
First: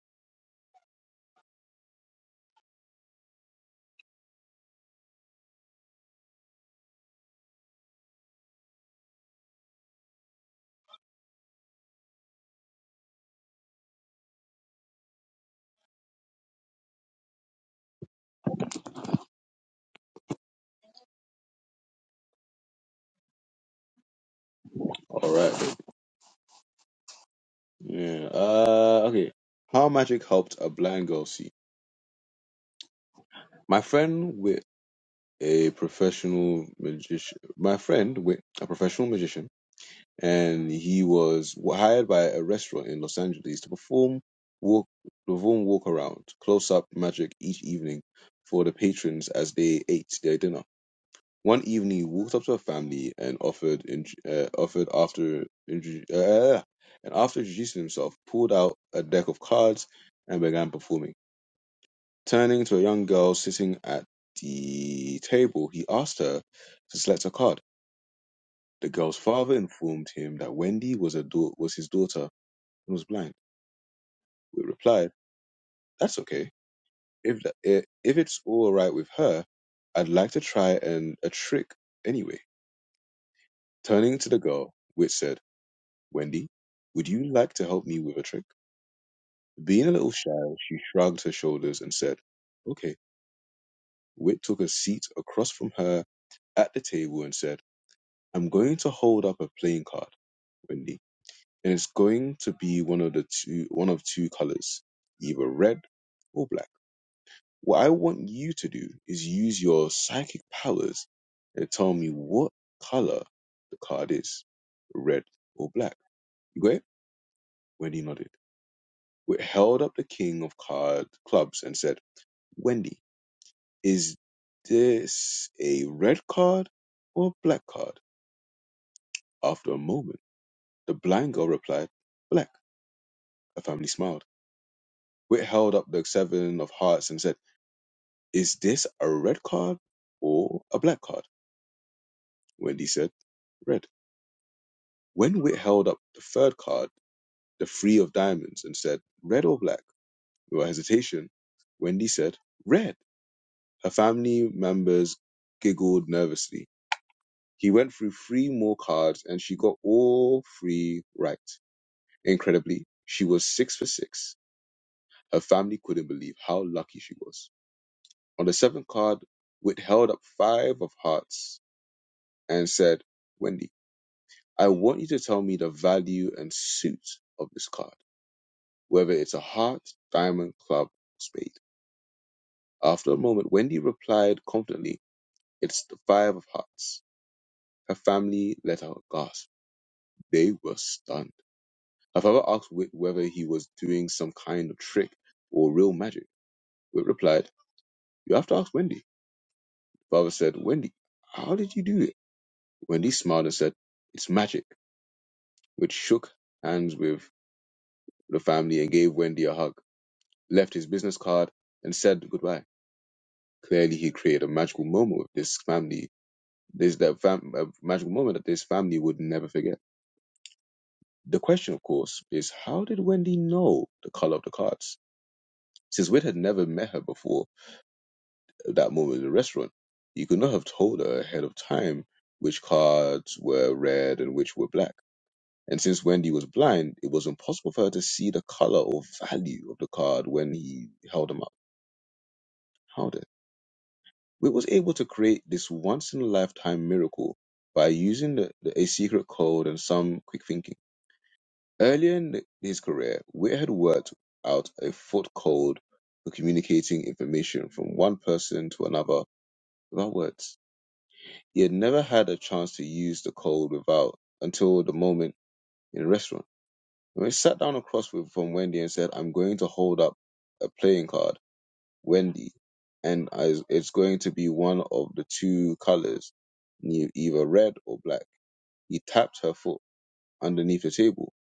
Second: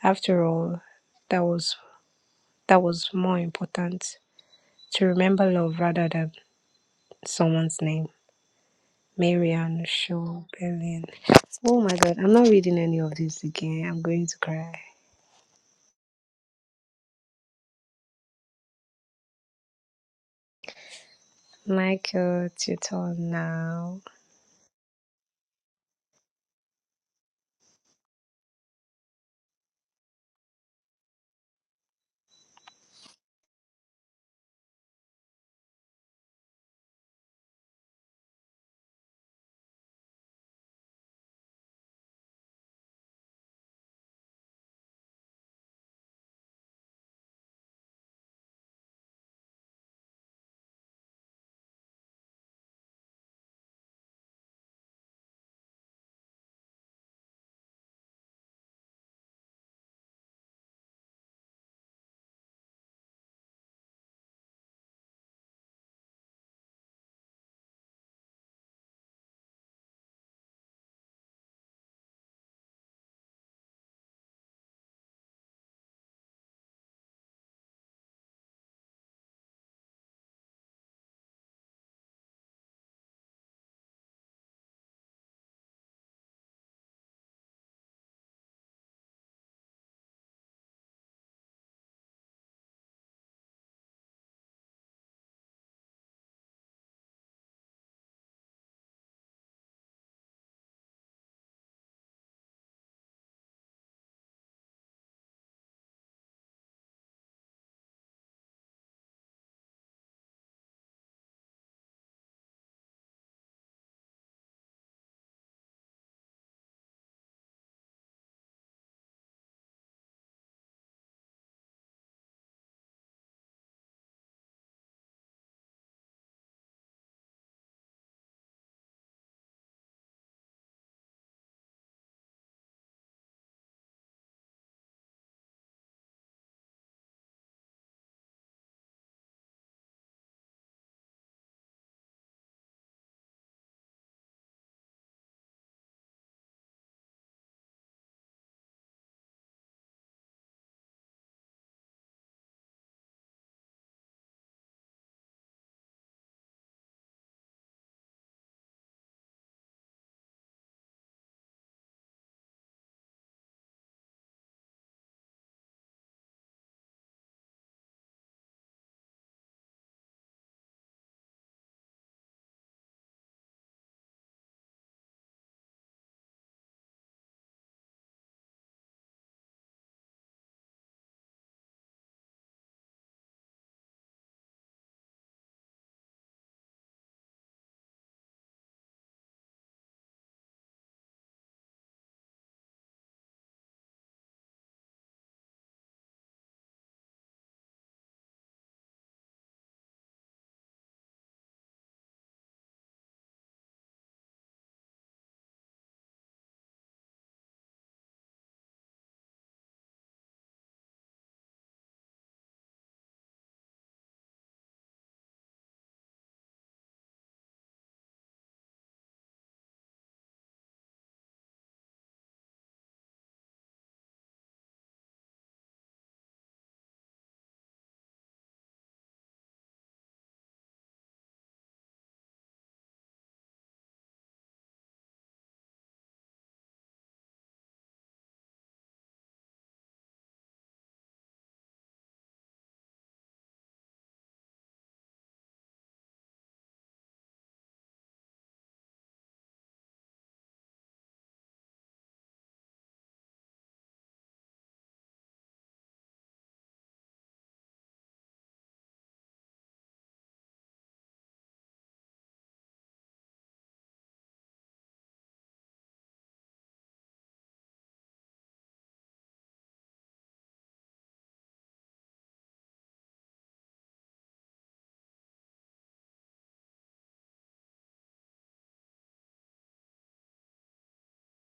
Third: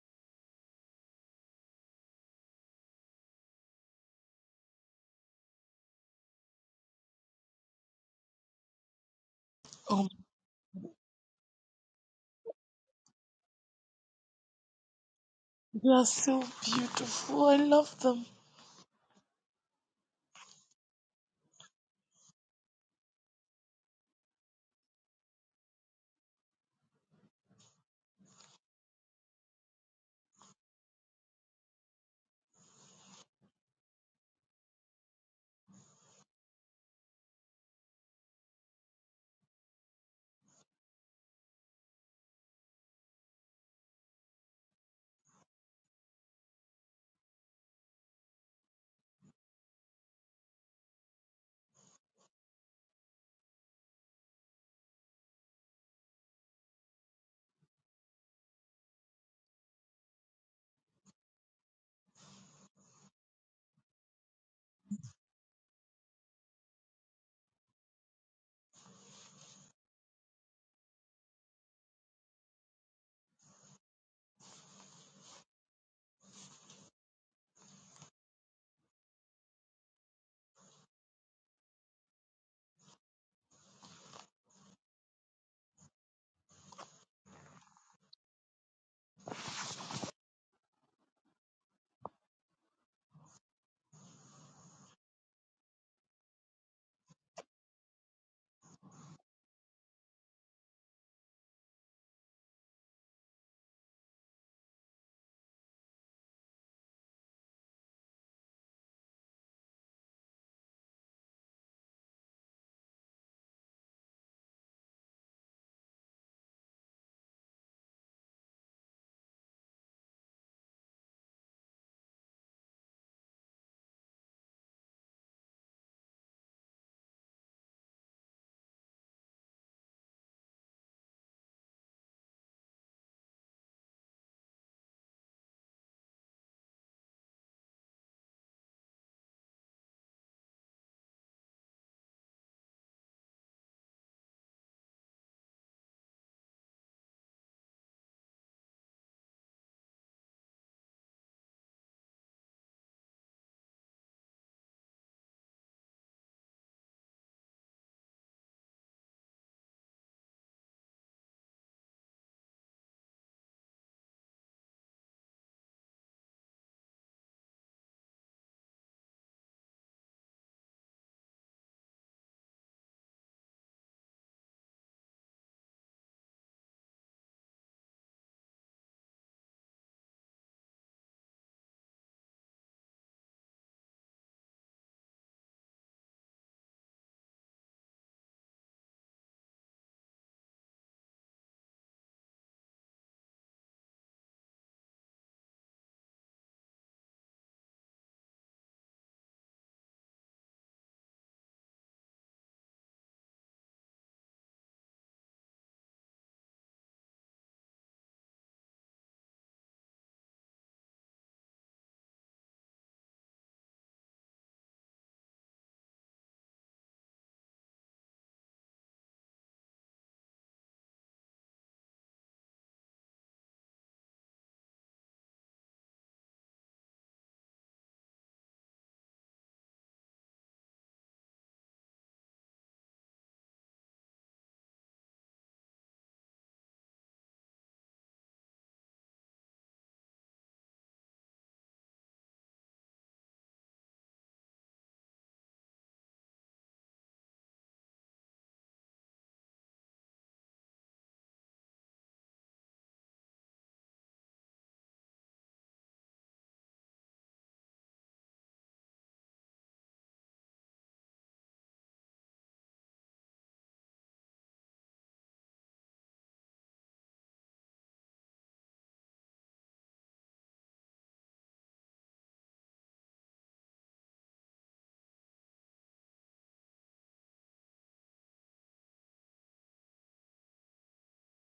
After all, that was that was more important to remember love rather than someone's name. Marianne
Oh,
Schobelin. Oh my god, I'm not reading any of this again. I'm going to cry.
they are so beautiful. I love them.
Michael Tutor now.
All right. Yeah. Uh, okay. How magic helped a blind girl see. My friend with a professional magician. My friend with a professional magician, and he was hired by a restaurant in Los Angeles to perform walk perform walk around close up magic each evening for the patrons as they ate their dinner. One evening, he walked up to her family and offered, in, uh, offered after, intro- uh, and after introducing himself, pulled out a deck of cards and began performing. Turning to a young girl sitting at the table, he asked her to select a card. The girl's father informed him that Wendy was a da- was his daughter and was blind. He replied, "That's okay. If that, i- if it's all right with her, I'd like to try and a trick anyway." Turning to the girl, which said. Wendy, would you like to help me with a trick? Being a little shy, she shrugged her shoulders and said, Okay. Wit took a seat across from her at the table and said, I'm going to hold up a playing card, Wendy, and it's going to be one of the two one of two colors, either red or black. What I want you to do is use your psychic powers and tell me what color the card is, red or black. You got it? Wendy nodded. Wh- held up the king of card clubs and said, Wendy, is this a red card or a black card? After a moment, the blind girl replied, Black. Her family smiled. Wit held up the seven of hearts and said, Is this a red card or a black card? Wendy said, Red. When Wit held up the third card, the three of diamonds, and said, Red or black? Without hesitation, Wendy said, Red. Her family members giggled nervously He went through three more cards and she got all three right. Incredibly, she was six for six. Her family couldn't believe how lucky she was. On the seventh card, Whit held up five of hearts and said, Wendy, I want you to tell me the value and suit of this card, whether it's a heart, diamond, club, or spade. After a moment, Wendy replied confidently, It's the five of hearts. Her family let out a gasp. They were stunned. Her father asked Wick whether he was doing some kind of trick or real magic. Wick replied, You have to ask Wendy. Father said, Wendy, how did you do it? Wendy smiled and said, It's magic. Which shook hands with the family and gave Wendy a hug, left his business card, and said goodbye. Clearly, he created a magical moment with this family. This that fam- a magical moment that this family would never forget. The question, of course, is how did Wendy know the color of the cards? Since Witt had never met her before, at that moment in the restaurant. You could not have told her ahead of time which cards were red and which were black. And since Wendy was blind, it was impossible for her to see the color or value of the card when he held them up. How did? We was able to create this once in a lifetime miracle by using the, the, a secret code and some quick thinking. Earlier in the, his career, Witt had worked out a foot code for communicating information from one person to another without words. He had never had a chance to use the code without until the moment in the restaurant. When he sat down across with, from Wendy and said, I'm going to hold up a playing card, Wendy, and I, it's going to be one of the two colors, either red or black. He tapped her foot underneath the table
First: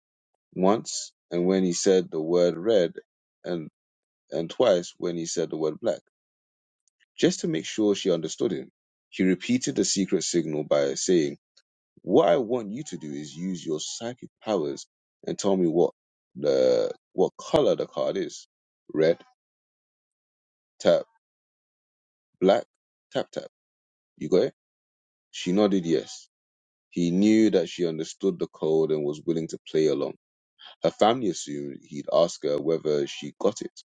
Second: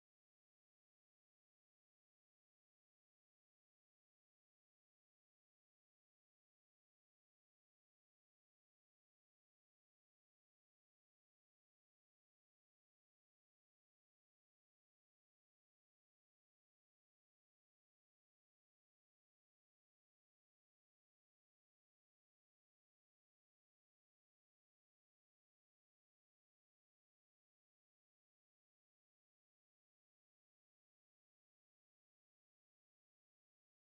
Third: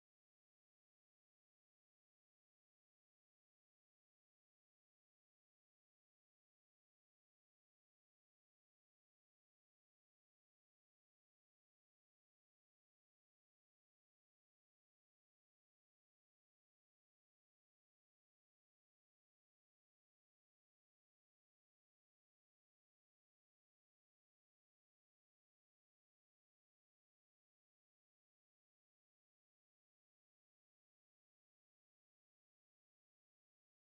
once, and when he said the word red, and, and twice when he said the word black, just to make sure she understood him. He repeated the secret signal by saying, What I want you to do is use your psychic powers and tell me what the what color the card is. Red, tap, black, tap, tap. You got it? She nodded yes. He knew that she understood the code and was willing to play along. Her family assumed he'd ask her whether she got it.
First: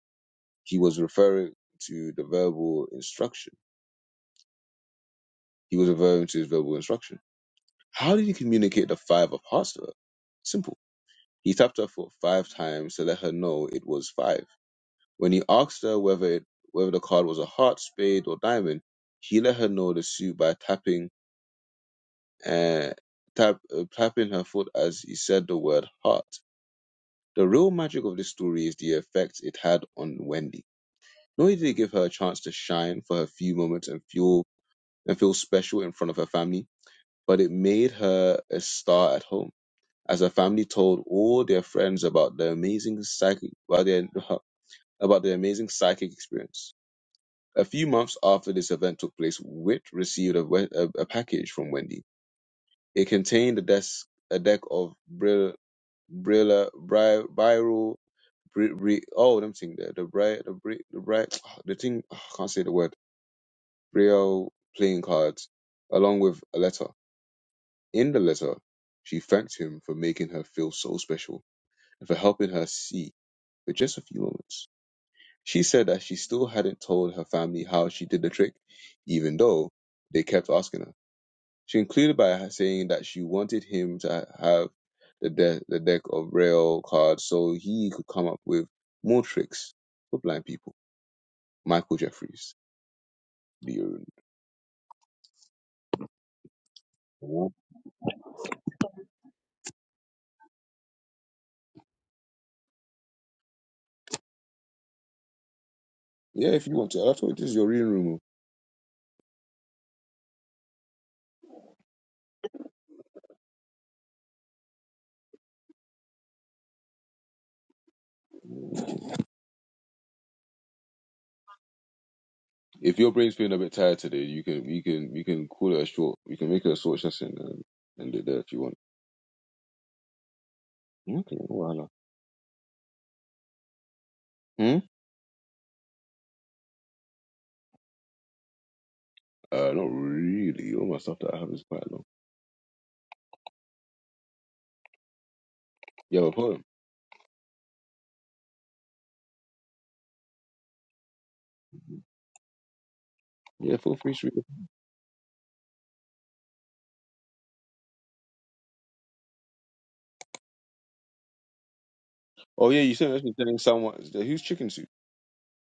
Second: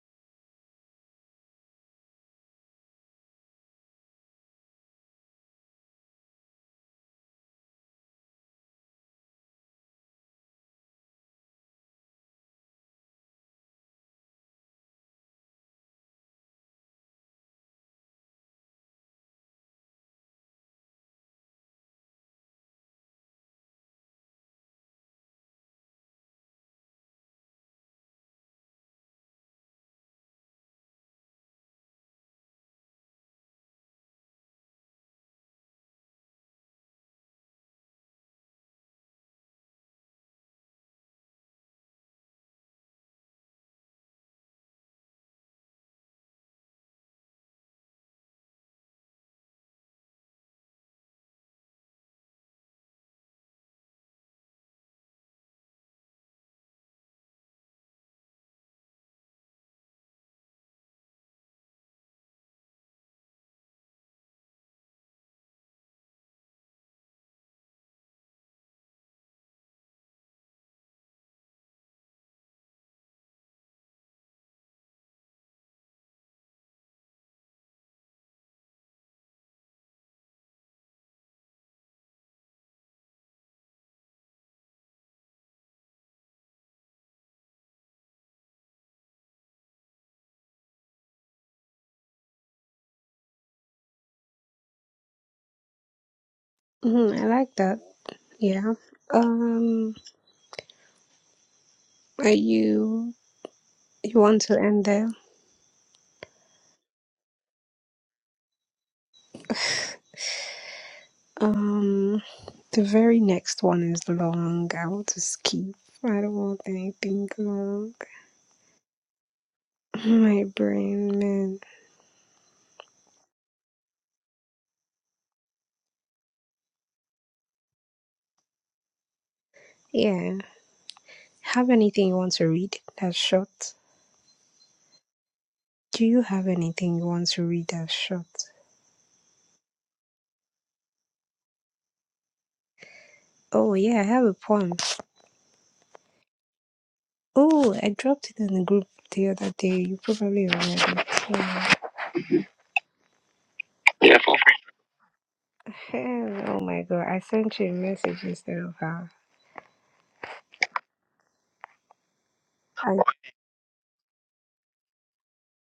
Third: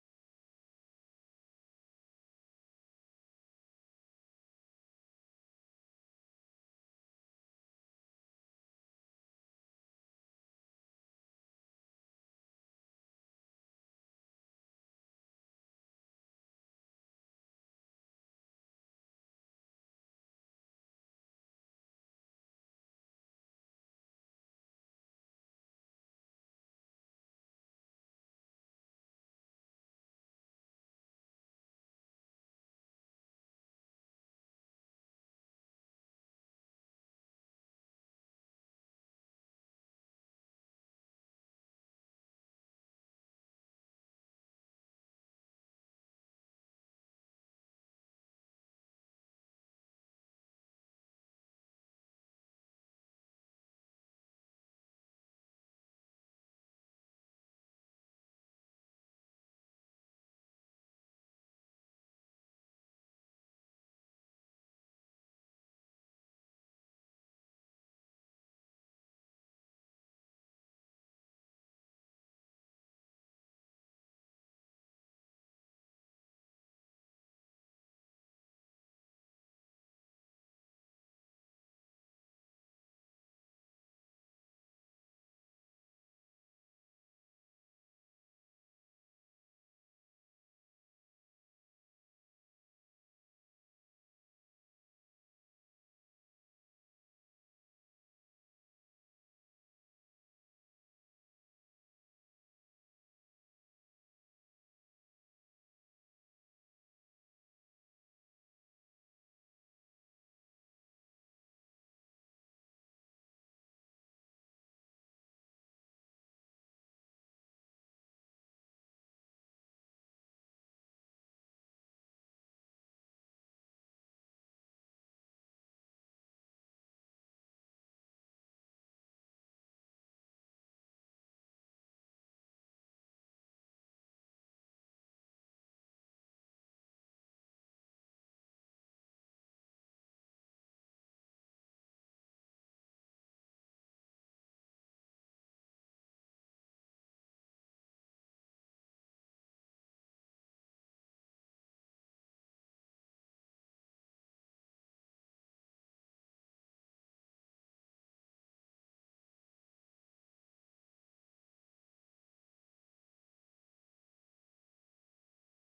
He was referring to the verbal instruction. He was referring to his verbal instruction. How did he communicate the five of hearts to her? Simple. He tapped her foot five times to let her know it was five. When he asked her whether it, whether the card was a heart, spade, or diamond, he let her know the suit by tapping uh, tap, uh, tapping her foot as he said the word heart. The real magic of this story is the effect it had on Wendy. Not only did it give her a chance to shine for her few moments and feel and feel special in front of her family, but it made her a star at home. As her family told all their friends about the amazing psychic about their about the amazing psychic experience. A few months after this event took place, Witt received a, we- a, a package from Wendy. It contained a desk, a deck of Brill, Brilla, Bri, Biro, Bri, Bri, oh, them thing there, the Bri, the Bri, the Bri, [sighs] [tsk] the thing, I can't say the word, Brill playing cards, along with a letter. In the letter, she thanked him for making her feel so special and for helping her see for just a few moments. She said that she still hadn't told her family how she did the trick, even though they kept asking her. She concluded by saying that she wanted him to have the, de- the deck of rail cards so he could come up with more tricks for blind people. Michael Jeffries, the urine.
Mhm, I like that. Yeah. Um are you you want to end there?
Yeah, if you want to. I thought this is your reading room. oh.
Um the very next one is long. I want to skip. I don't want anything long. [laughs] My brain man.
If your brain's feeling a bit tired today, you can you can you can call it a short. You can make it a short session and end it there if you want.
Yeah.
Okay,
Have
well,
anything you want to read that's short?
hmm?
Do you have anything you want to read that's short?
Uh, not really. All my stuff that I have is quite long.
Oh yeah, I have a poem.
Yo, hold on.
Oh, I dropped it in the group the other day. You probably remember. Yeah.
Yeah, feel free to.
Ahem, [laughs] oh my god, I sent you a message instead of her.
Oh yeah, you
I,
said that's the thing. Someone who's chicken soup.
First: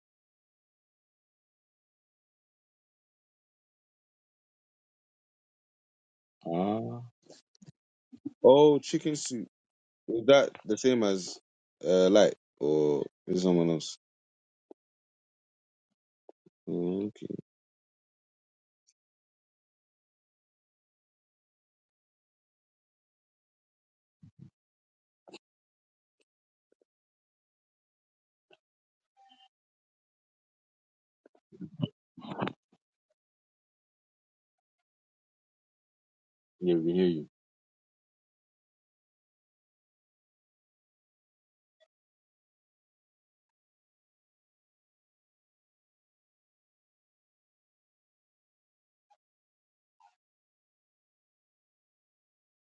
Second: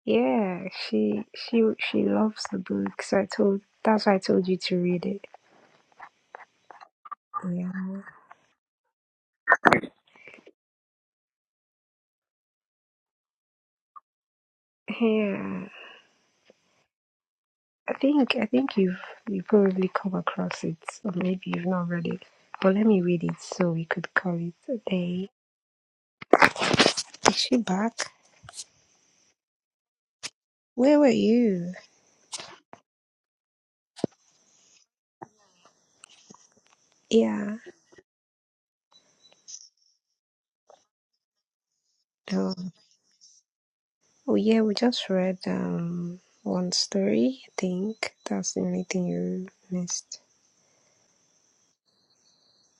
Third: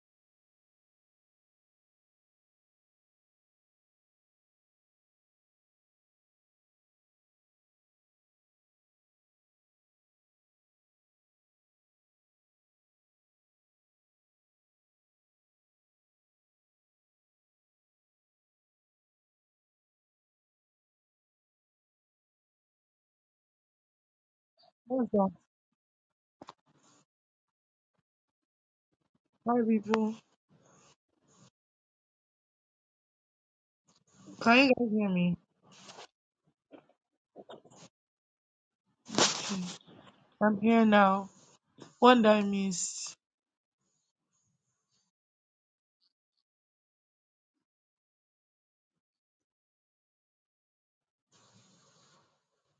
yeah, she she she loves the book, so I told that's why I told you to read it.
Ah.
Yeah,
Oh, chicken soup. Is that the same as uh light or is it someone else?
yeah.
Okay.
I think I think you've you probably come across it, or maybe you've not read it. But let me read it so we could call it a
Well done.
day. Is she back?
Hi, people.
Where were you?
Can you guys hear me?
Yeah, we hear you.
Yeah.
I'm here now. One that I
No.
missed.
Oh yeah, we just read um one story, I think. That's the only thing you missed.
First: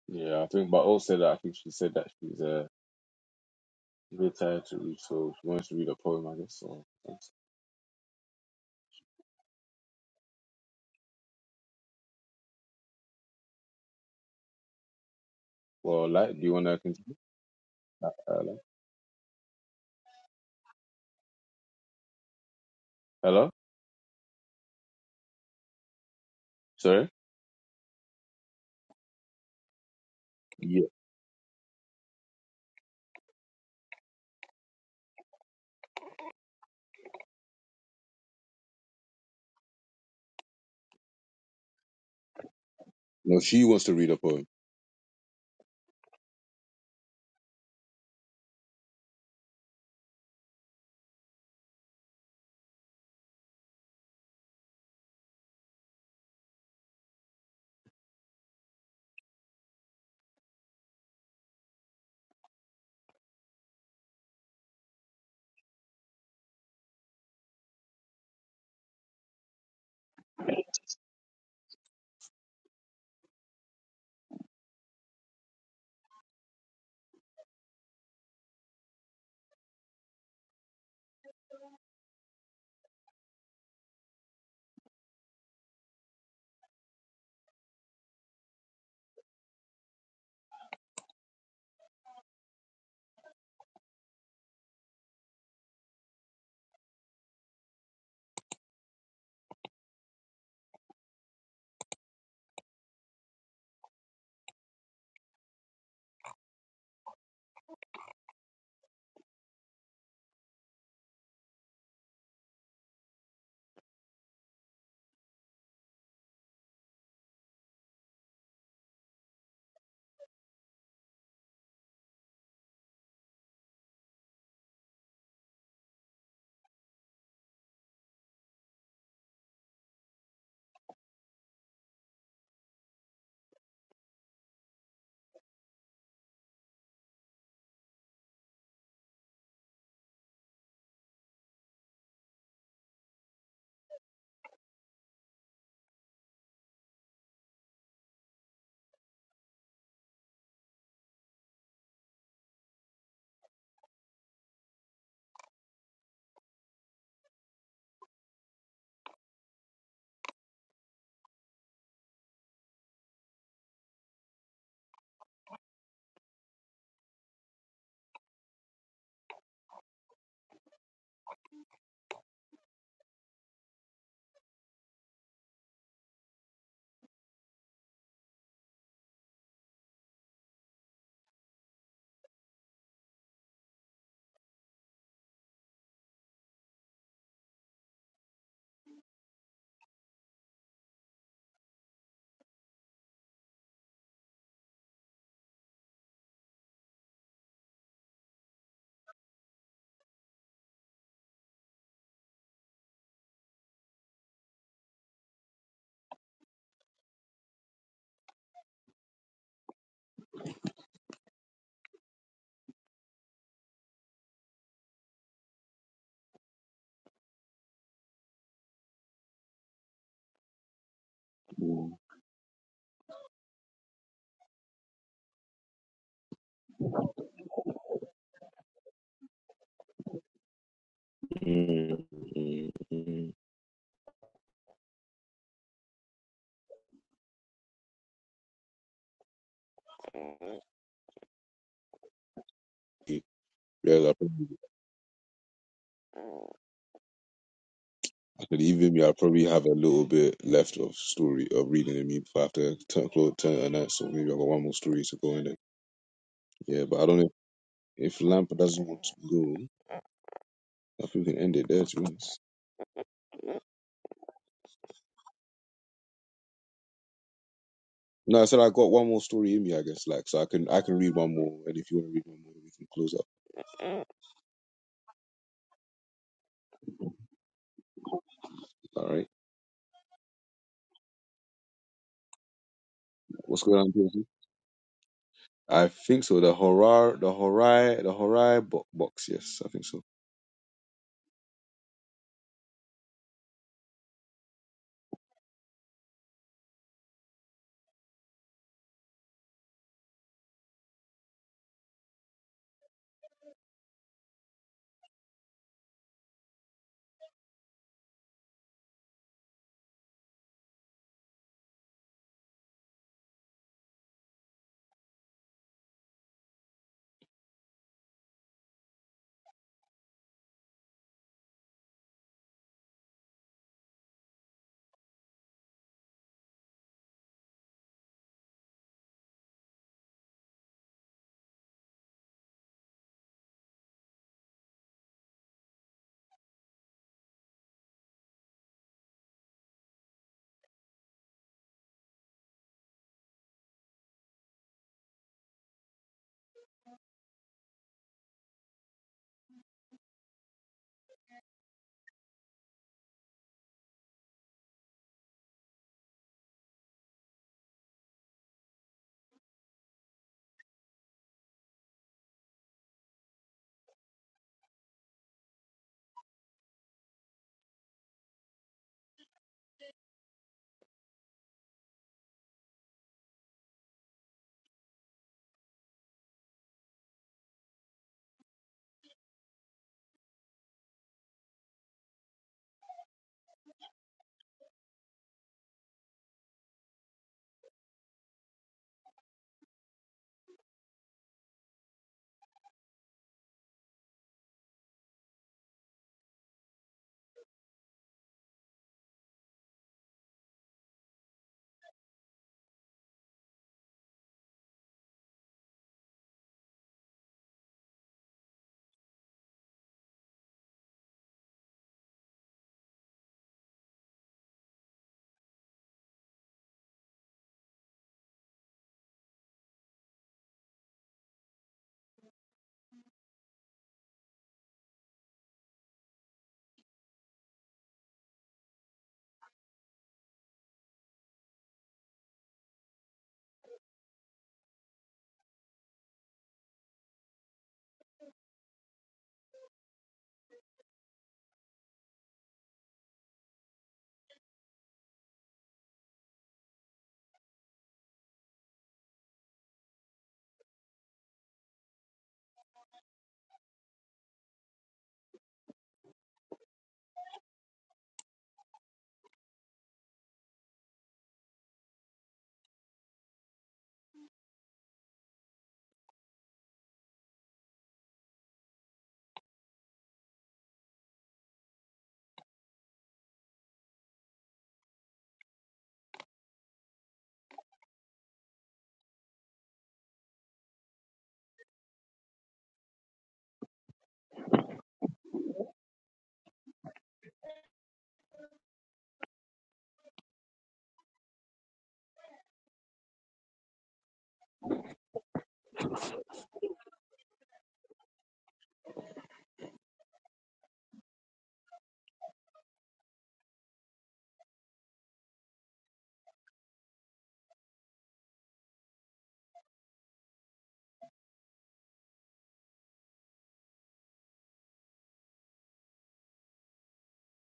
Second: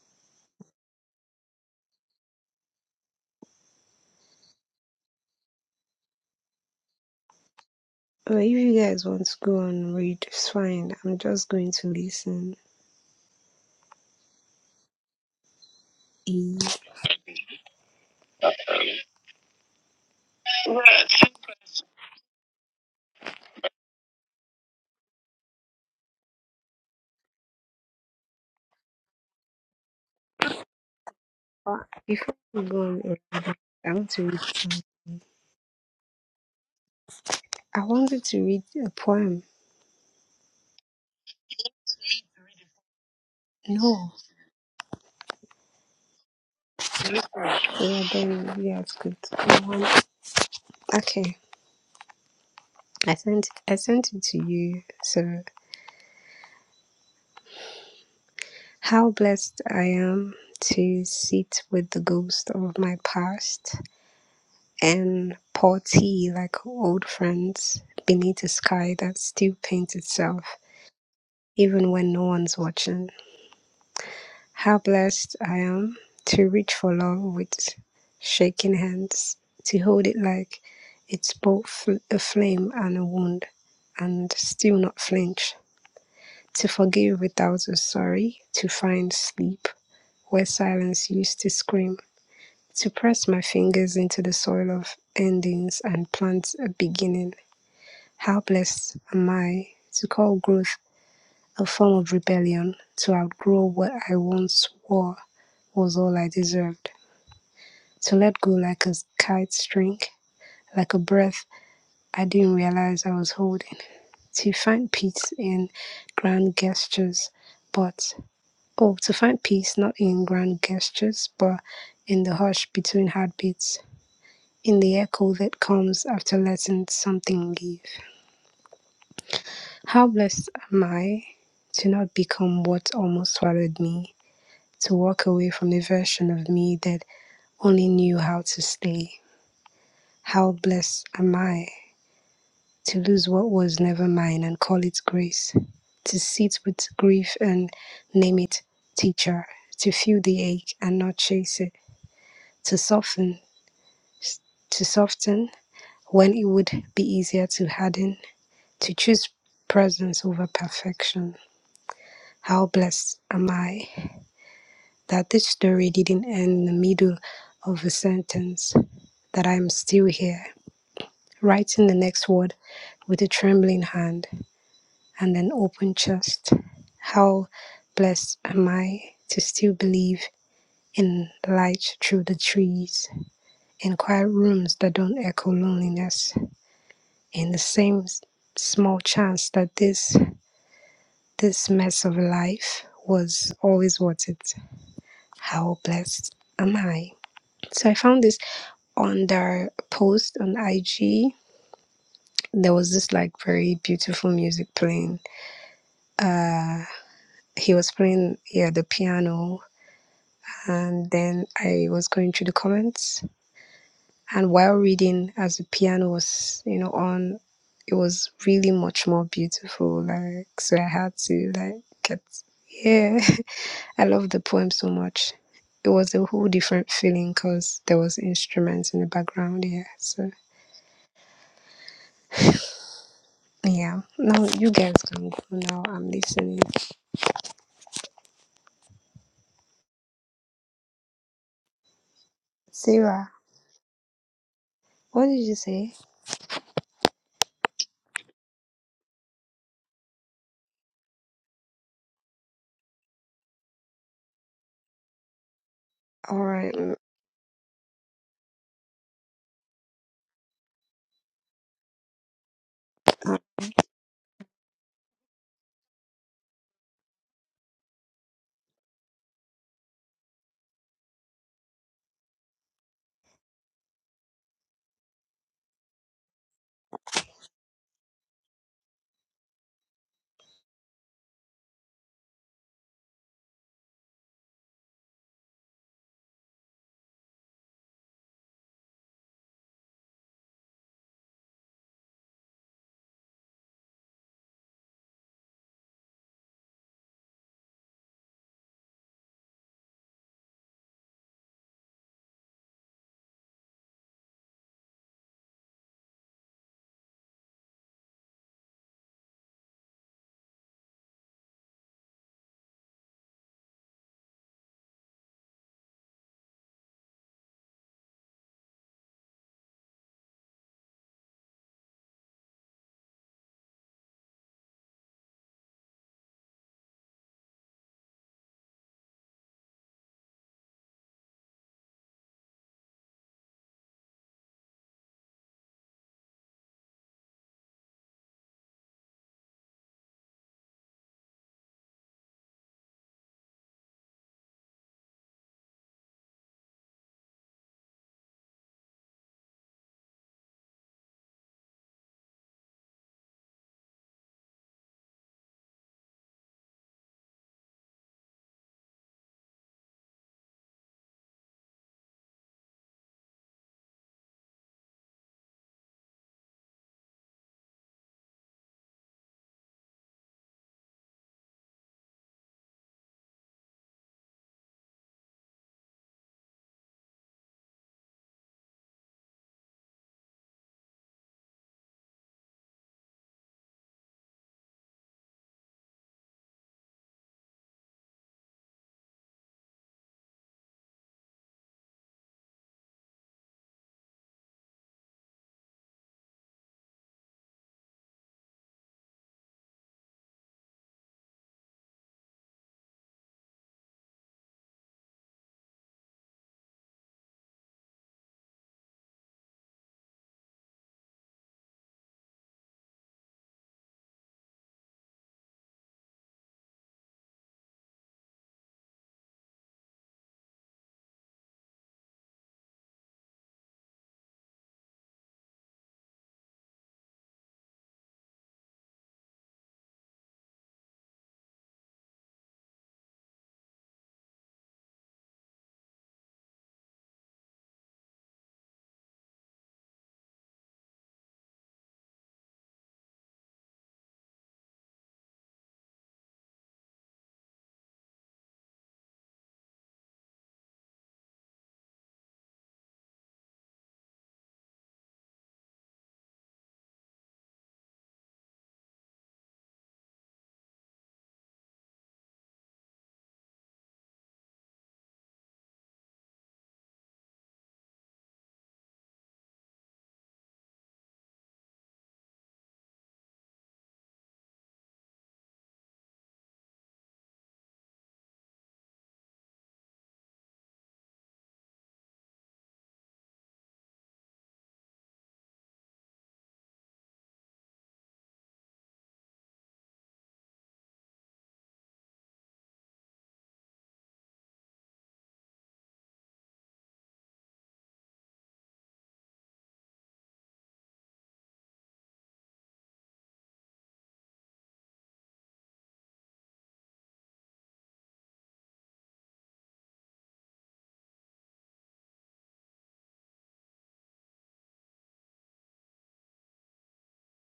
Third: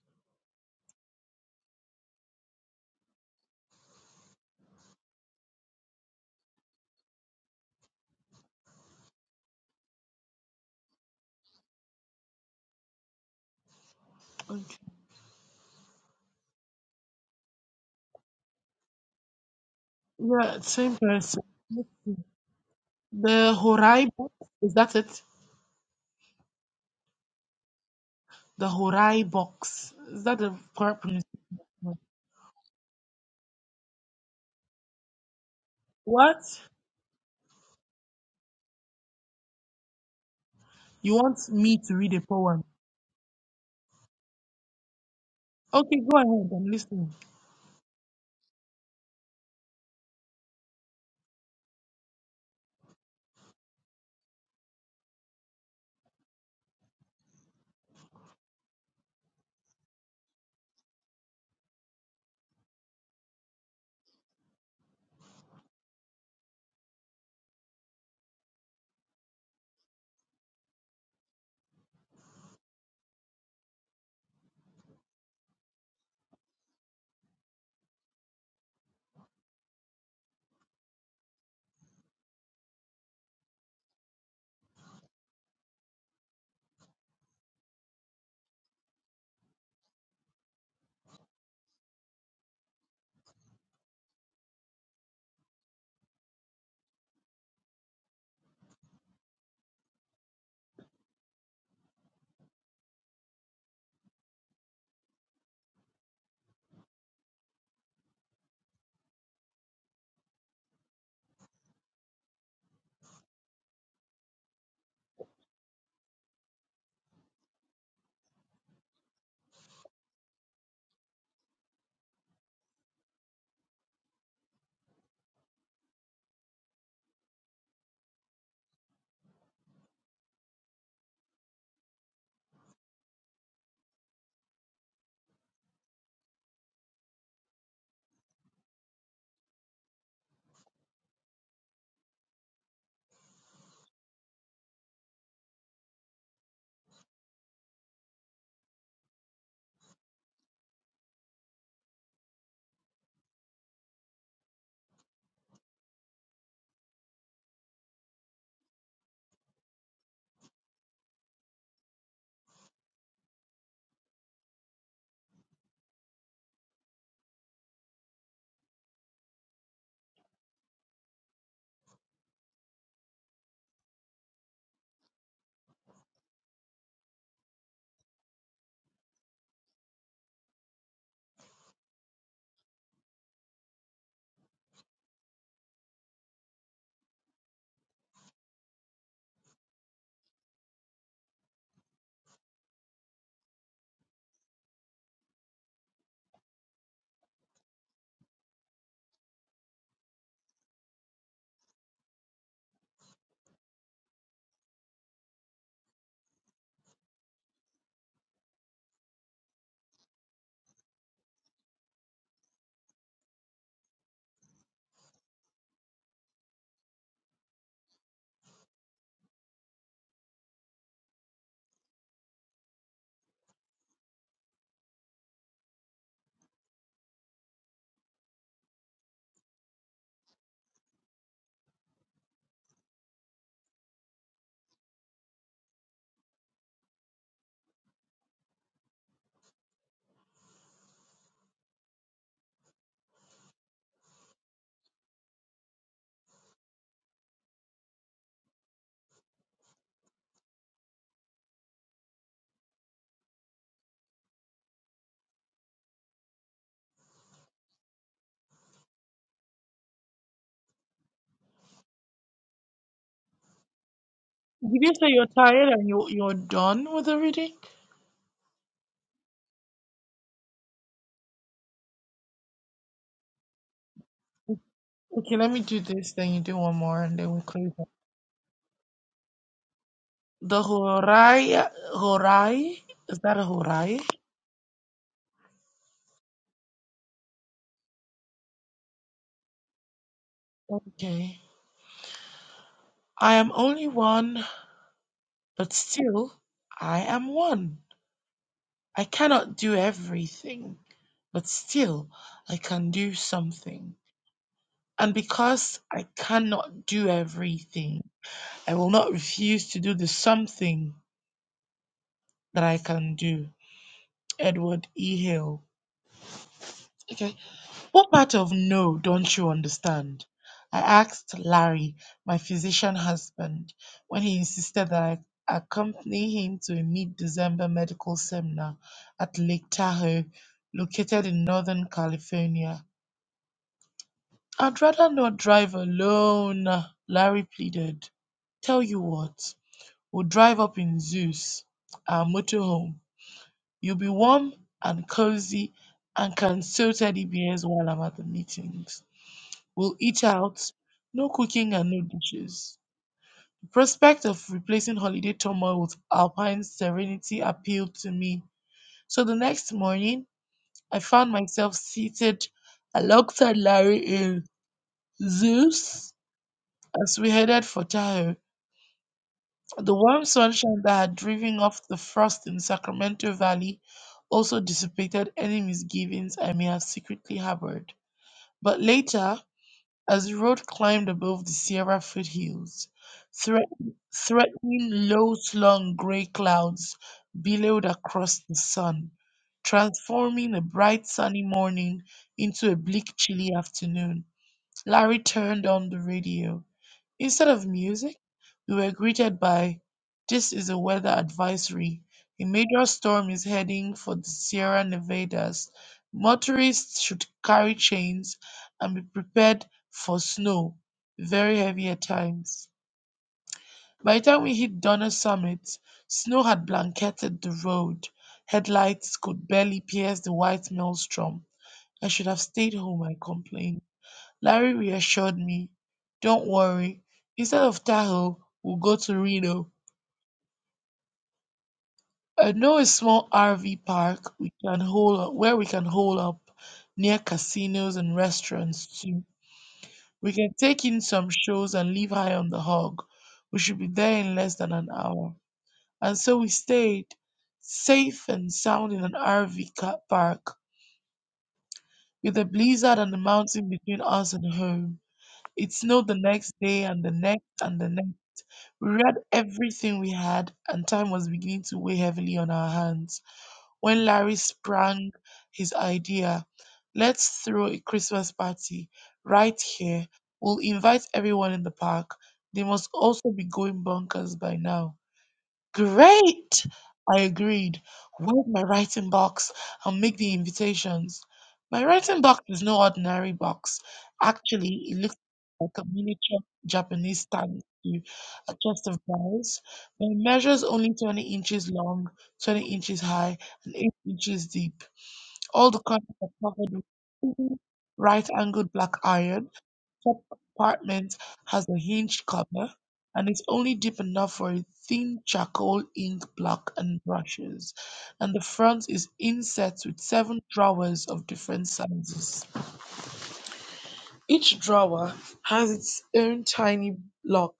Yeah, I think, but also that I think she said that she's uh, a bit tired to read, so she wants to read a poem, I guess. So, thanks.
But if you guys want to go and read, it's fine. I'm just going to listen.
Okay.
well, like, do you
Eh,
want to continue? Uh, like,
Yeah, same person.
hello?
The Horai box. Is that it?
Sorry?
The Horai box. Is that the
Yeah.
correct pronunciation?
but Before we go on, read, I want to read some-
What?
I wanted to read a poem.
You want me to read a poem?
No, she wants to
No.
read a poem.
Okay, go ahead. I'm listening.
Yeah, then yeah, it's good. I want- Okay. I sent I sent it to you. So how blessed I am to sit with the ghost of my past. and Paul T, like old friends, beneath a sky that still paints itself, even when no one's watching. How blessed I am to reach for love with shaking hands, to hold it like it's both a flame and a wound, and still not flinch, to forgive without a sorry, to find sleep where silence used to scream. To press my fingers into the soil of endings and plant a beginning How blessed am I to call growth a form of rebellion, to outgrow what I once swore was all I deserved, to let go like a kite string, like a breath I didn't realize I was holding, to find peace in grand gestures, but oh, to find peace not in grand gestures, but in the hush between heartbeats, in the echo that comes after letting something leave. How blessed am I to not become what almost swallowed me, to walk away from a version of me that only knew how to stay. How blessed am I to lose what was never mine and call it grace, to sit with grief and name it teacher, to feel the ache and not chase it, to soften, to soften when it would be easier to harden, to choose presence over perfection. How blessed am I? that this story didn't end in the middle of a sentence, that I am still here, writing the next word with a trembling hand and an open chest. How blessed am I to still believe in light through the trees, in quiet rooms that don't echo loneliness, in the same small chance that this this mess of life was always worth it. How blessed am I? So I found this on their post on IG, there was this like very beautiful music playing. Uh, he was playing yeah the piano, and then I was going through the comments, and while reading, as the piano was you know on, it was really much more beautiful. Like so, I had to like
Mm.
get yeah. [laughs] I love the poem so much. It was a whole different feeling because there was instruments in the background. Yeah, so.
Mm, mm, mm.
Yeah. Now you guys can go now. I'm listening. Sarah,
Yeah, that.
what did you say?
But even me, I probably have a little bit left of story of reading in me. If after turn close, turn and that, so maybe I got one more story to go in it.
All right.
Yeah,
mm,
but I don't know if Lampa doesn't want to go. I think we can end it there, to be honest.
Did you say you're tired and you you're done with the reading?
No, I said I got one more story in me, I guess. Like, so I can I can read one more, and if you want to read one more, we can close up.
Okay, let me do this. Then you do one more, and then we close. up.
All right.
The Horai Horai. Is that a
What's going on,
Horai?
Piercy? I think so. The horror, the horror, the horror bo- box. Yes, I think so.
Okay. I am only one, but still I am one. I cannot do everything, but still I can do something. And because I cannot do everything, I will not refuse to do the something that I can do. Edward E. Hale. Okay. What part of no don't you understand? I asked Larry, my physician husband, when he insisted that I accompany him to a mid December medical seminar at Lake Tahoe, located in Northern California. I'd rather not drive alone, Larry pleaded. Tell you what, we'll drive up in Zeus, our motorhome. You'll be warm and cozy and can still teddy bears while I'm at the meetings. We'll eat out. No cooking and no dishes. The prospect of replacing holiday turmoil with alpine serenity appealed to me. So the next morning, I found myself seated alongside Larry in Zeus as we headed for Tahoe. The warm sunshine that had driven off the frost in Sacramento Valley also dissipated any misgivings I may have secretly harbored. But later, as the road climbed above the Sierra foothills, threat- threatening low slung gray clouds billowed across the sun, transforming a bright sunny morning into a bleak, chilly afternoon. Larry turned on the radio. Instead of music, we were greeted by This is a weather advisory. A major storm is heading for the Sierra Nevadas. Motorists should carry chains and be prepared for snow, very heavy at times. By the time we hit Donner Summit, snow had blanketed the road. Headlights could barely pierce the white maelstrom. I should have stayed home, I complained. Larry reassured me, Don't worry, instead of Tahoe, we'll go to Reno. I know a small RV park we can hold up, where we can hold up near casinos and restaurants too. We can take in some shows and leave high on the hog. We should be there in less than an hour. And so we stayed, safe and sound in an RV car park, with a blizzard and a mountain between us and home. It snowed the next day and the next and the next We read everything we had, and time was beginning to weigh heavily on our hands when Larry sprang his idea. Let's throw a Christmas party right here. We'll invite everyone in the park. They must also be going bonkers by now. Great! I agreed. Where's my writing box? I'll make the invitations. My writing box is no ordinary box. Actually, it looks like a miniature Japanese stand to a chest of drawers. It measures only 20 inches long, 20 inches high, and 8 inches deep. All the corners are covered with right angled black iron compartment has a hinged cover and is only deep enough for a thin charcoal ink block and brushes, and the front is inset with seven drawers of different sizes. Each drawer has its own tiny lock